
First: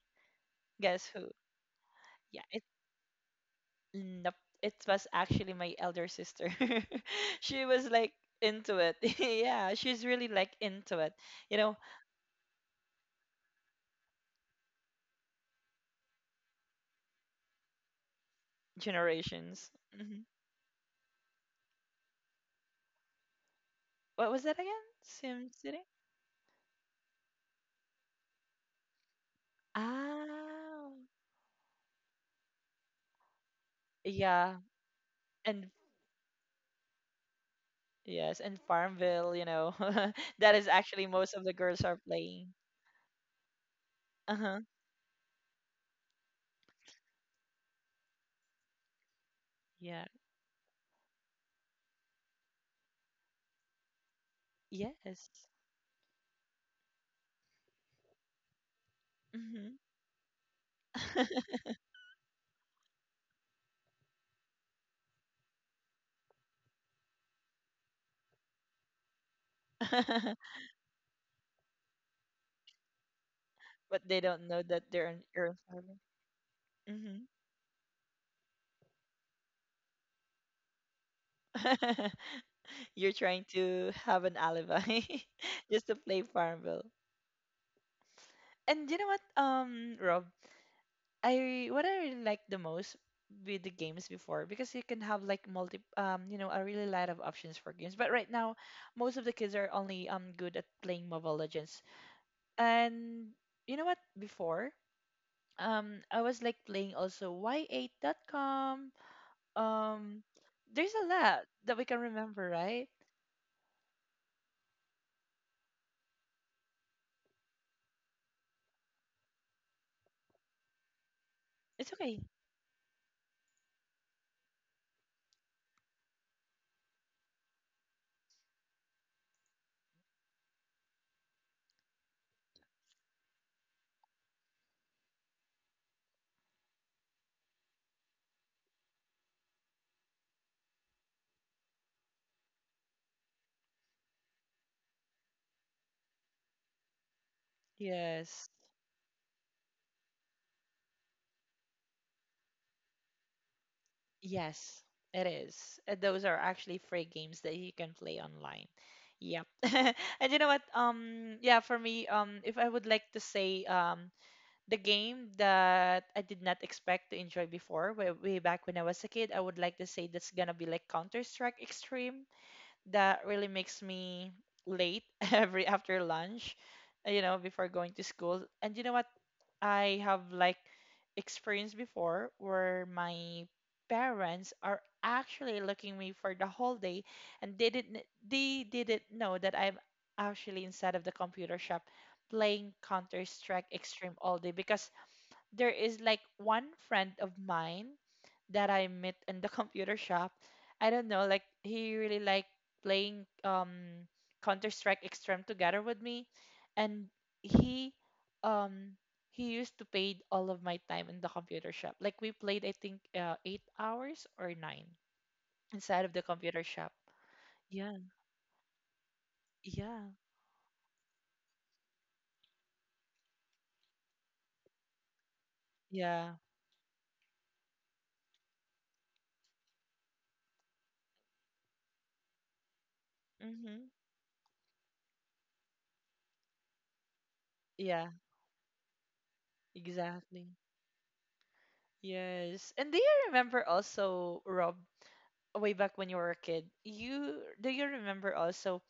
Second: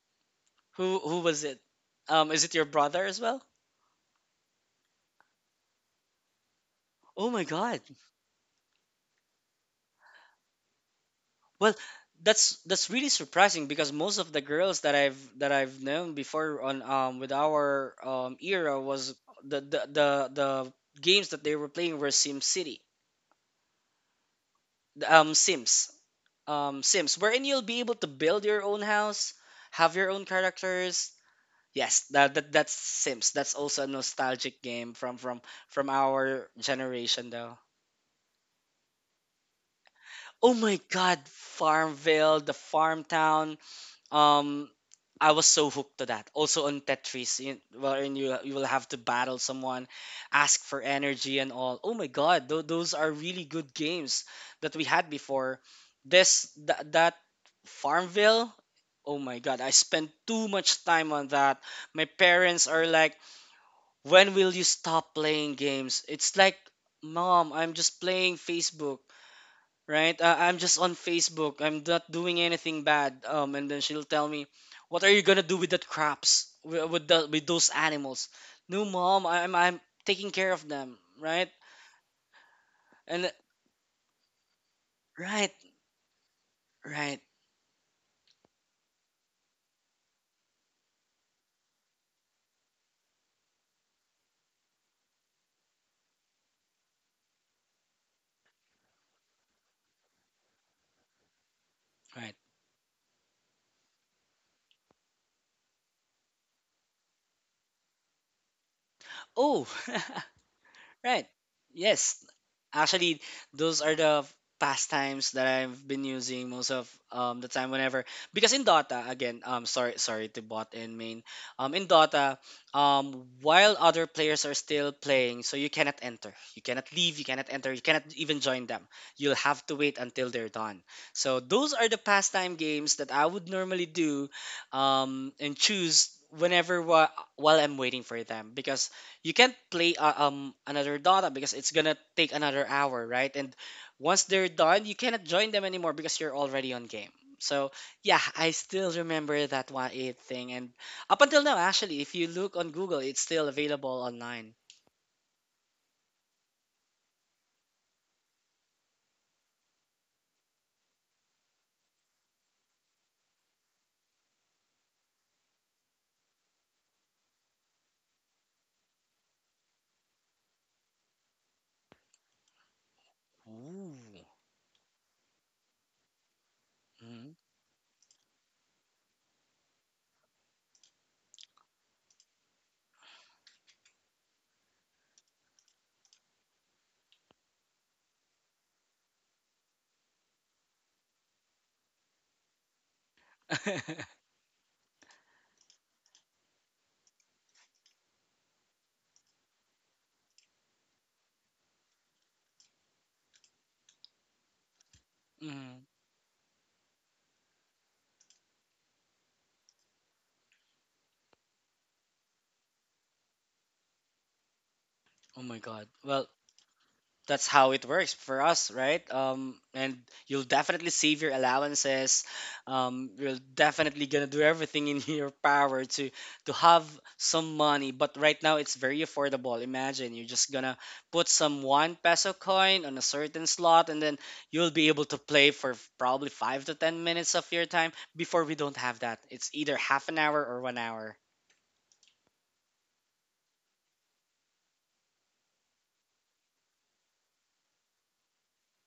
B: who
A: Guess
B: who
A: who?
B: was it? Um
A: Yeah,
B: is it
A: it
B: your brother as well?
A: Nope. It was actually my elder sister.
B: Oh my
A: She
B: God.
A: was like into it. Yeah, she's really like into it. You
B: Well,
A: know,
B: that's that's really surprising, because most of the girls that i've that i've known before, on um with our um era, was the
A: generations.
B: the the,
A: Hmm.
B: the games that they were playing were Sim City.
A: What was that again?
B: um
A: Sim City?
B: sims um, Sims, wherein you'll be able to build your own house, have your own
A: Ah,
B: characters. Yes, that, that that's Sims. That's also a
A: yeah,
B: nostalgic game from from
A: and
B: from our generation, though.
A: yes, and Farmville. You know, that
B: Oh
A: is
B: my
A: actually
B: God,
A: most of the girls are
B: Farmville,
A: playing.
B: the farm town.
A: Uh-huh.
B: um I was so hooked to that. Also on Tetris, you, wherein you you will have to battle someone,
A: Yeah.
B: ask for energy and all. Oh my God, tho- those are really good games that we had
A: Yes.
B: before. This th- that Farmville. Oh my God, I
A: Hmm.
B: spent too much time on that. My parents are like, "When will you stop playing games?" It's like, "Mom, I'm just playing Facebook." Right? Uh, I'm just on Facebook. I'm not doing anything bad. Um, and then
A: But
B: she'll
A: they
B: tell
A: don't
B: me,
A: know that
B: "What
A: they're
B: are
A: in
B: you gonna
A: your
B: do with that
A: family.
B: crops? With with,
A: Hmm.
B: the, with those animals?" No, mom. I'm I'm taking care of them, right?
A: You're
B: And
A: trying to have an alibi
B: right,
A: just to play Farmville.
B: right,
A: And you know what, um, Rob, I what I really like the most with the games before, because you can have like multi, um, you know, a really lot of options for games. But right now, most of the kids are only um good at playing Mobile Legends.
B: right.
A: And you know what, before. um I was like playing also y eight dot com.
B: Oh.
A: Um there's a
B: Right.
A: lot that we can
B: Yes.
A: remember, right?
B: Actually, those are the pastimes that I've been using most of, um, the time, whenever, because in Dota again, um sorry, sorry to bot in, main. Um in
A: It's okay.
B: Dota, um while other players are still playing, so you cannot enter, you cannot leave, you cannot enter you cannot even join them. You'll have to wait until they're done. So those are the pastime games that I would normally do um and choose whenever wa- while I'm waiting for them, because you can't play uh, um another Dota because it's gonna take another hour, right? And once they're done, you cannot join them anymore because you're already on game. So yeah,
A: Yes.
B: I still remember that one eight thing, and up until now, actually, if you look on Google, it's still available online.
A: Yes, it is. And those are actually free games that you can play online. Yep. And you know what? Um yeah, for me, um if I would like to say um the game that I did not expect to enjoy before, way, way back when I was a kid, I would like to say that's gonna be like Counter-Strike Extreme. That really makes
B: Ooh.
A: me late every after lunch, you
B: Mhm.
A: know, before going to school. And you know what? I have like experienced before where my parents are actually looking me for the whole day and they didn't they didn't know that I'm actually inside of the computer shop playing Counter Strike Extreme all day, because there is like one friend of mine that I met in the computer shop. I don't know, like he really like playing um Counter Strike Extreme together
B: Mhm.
A: with me, and he um he used to paid all of my time in the computer shop. Like we played, I think uh, eight hours or nine
B: Oh my God.
A: inside of the
B: Well,
A: computer shop.
B: that's how it
A: Yeah,
B: works for us, right? Um, and
A: yeah,
B: you'll definitely save your allowances. Um, you're definitely gonna do everything in your power to
A: yeah.
B: to have some money. But right now, it's very affordable. Imagine you're just gonna put some one peso coin on a certain
A: Mhm.
B: slot, and then you'll be able to play for f- probably five to ten minutes of your time.
A: Yeah,
B: Before, we don't have that. It's either half an
A: exactly.
B: hour or one hour.
A: Yes. And do you remember also Rob way back when you were a kid, you do you remember also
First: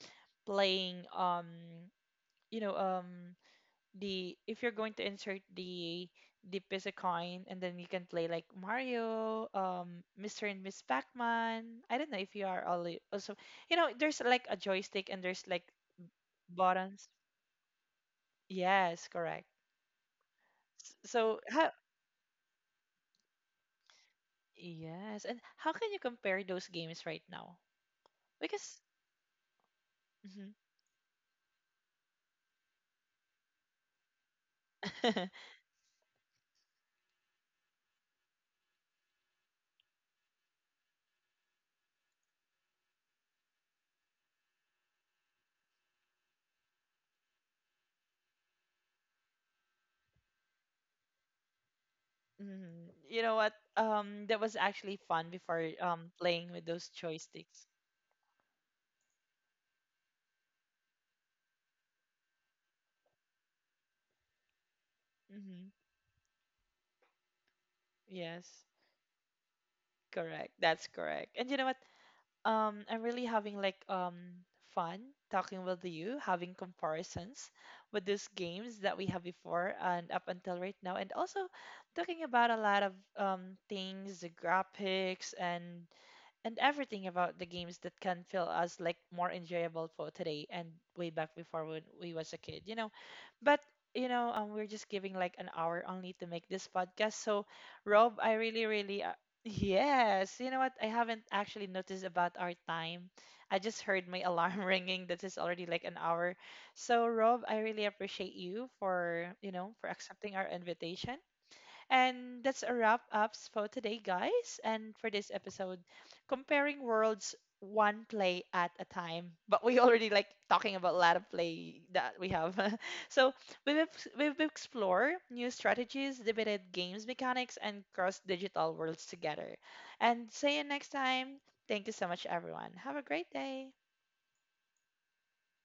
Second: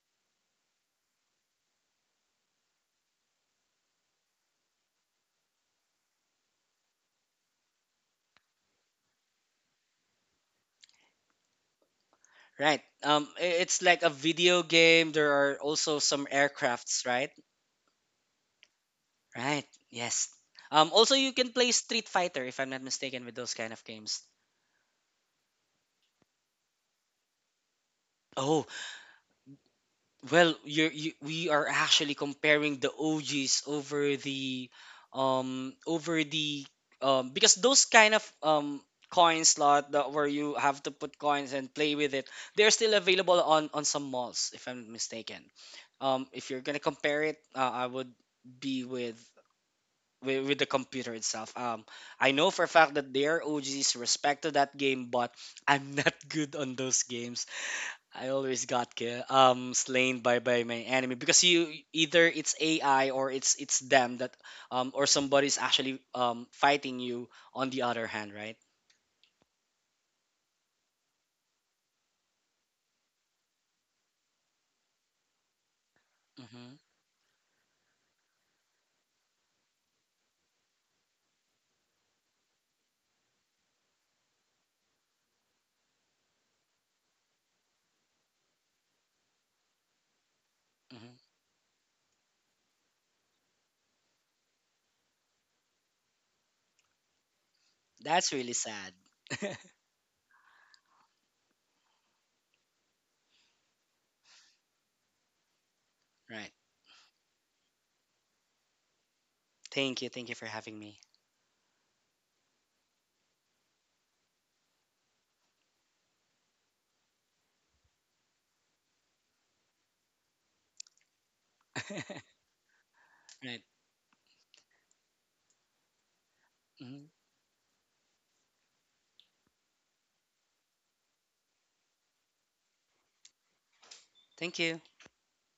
A: playing um you know um the if you're going to insert the the piece of coin and then you can play like Mario, um Mister and Miss Pac-Man. I don't know if you are
B: Right.
A: all
B: Um,
A: also
B: i-
A: you
B: it's
A: know
B: like a
A: there's like a
B: video
A: joystick
B: game.
A: and
B: There
A: there's
B: are
A: like
B: also some aircrafts,
A: buttons.
B: right?
A: Yes, correct.
B: Right. Yes. Um,
A: S-
B: also, you
A: So
B: can play
A: how
B: Street Fighter, if I'm not mistaken, with those kind of games.
A: Yes, and how can you compare those games right now?
B: Oh,
A: Because Mhm.
B: well, you're, you we are actually comparing the O Gs over the, um over the, um because those kind of um coin slot, that where you have to put coins and play with it, they're still available on on some malls if I'm not mistaken. Um, if you're gonna compare it, uh, I would be with with, with the computer itself. Um, I know for a
A: Mhm.
B: fact that
A: You
B: they
A: know
B: are
A: what?
B: O Gs,
A: Um, that
B: respect to
A: was
B: that
A: actually
B: game,
A: fun
B: but
A: before
B: I'm
A: um
B: not
A: playing
B: good
A: with
B: on
A: those
B: those games.
A: joysticks.
B: I always got ki- um slain by by my enemy, because you either it's A I or it's it's them that, um or somebody's
A: Mm-hmm.
B: actually um fighting you on the other hand, right?
A: Yes, correct. That's correct. And you know what? Um, I'm really having like um fun talking with you, having
B: Mm-hmm,
A: comparisons with these games that we have before and up until right now, and also talking about a lot of um things, the graphics and and everything about the games that can feel us like more enjoyable for today and way
B: mm-hmm.
A: back before when we was a kid, you know. But you know um, we're just giving like an hour only to make this podcast, so Rob
B: That's
A: I
B: really
A: really
B: sad,
A: really uh, yes you know what I haven't actually noticed about our time. I just heard my alarm ringing that is already like an hour.
B: right?
A: So Rob I really appreciate you for you know for
B: Thank you, thank you
A: accepting
B: for
A: our
B: having me.
A: invitation. And that's a wrap ups for today, guys. And for this episode, comparing worlds one play at a time. But we already like talking about a lot of play that we have. So
B: right,
A: we've we've explored new strategies, debated
B: mm-hmm.
A: games mechanics, and cross digital worlds together. And see you next time. Thank you so much, everyone. Have a great day.
B: Thank you.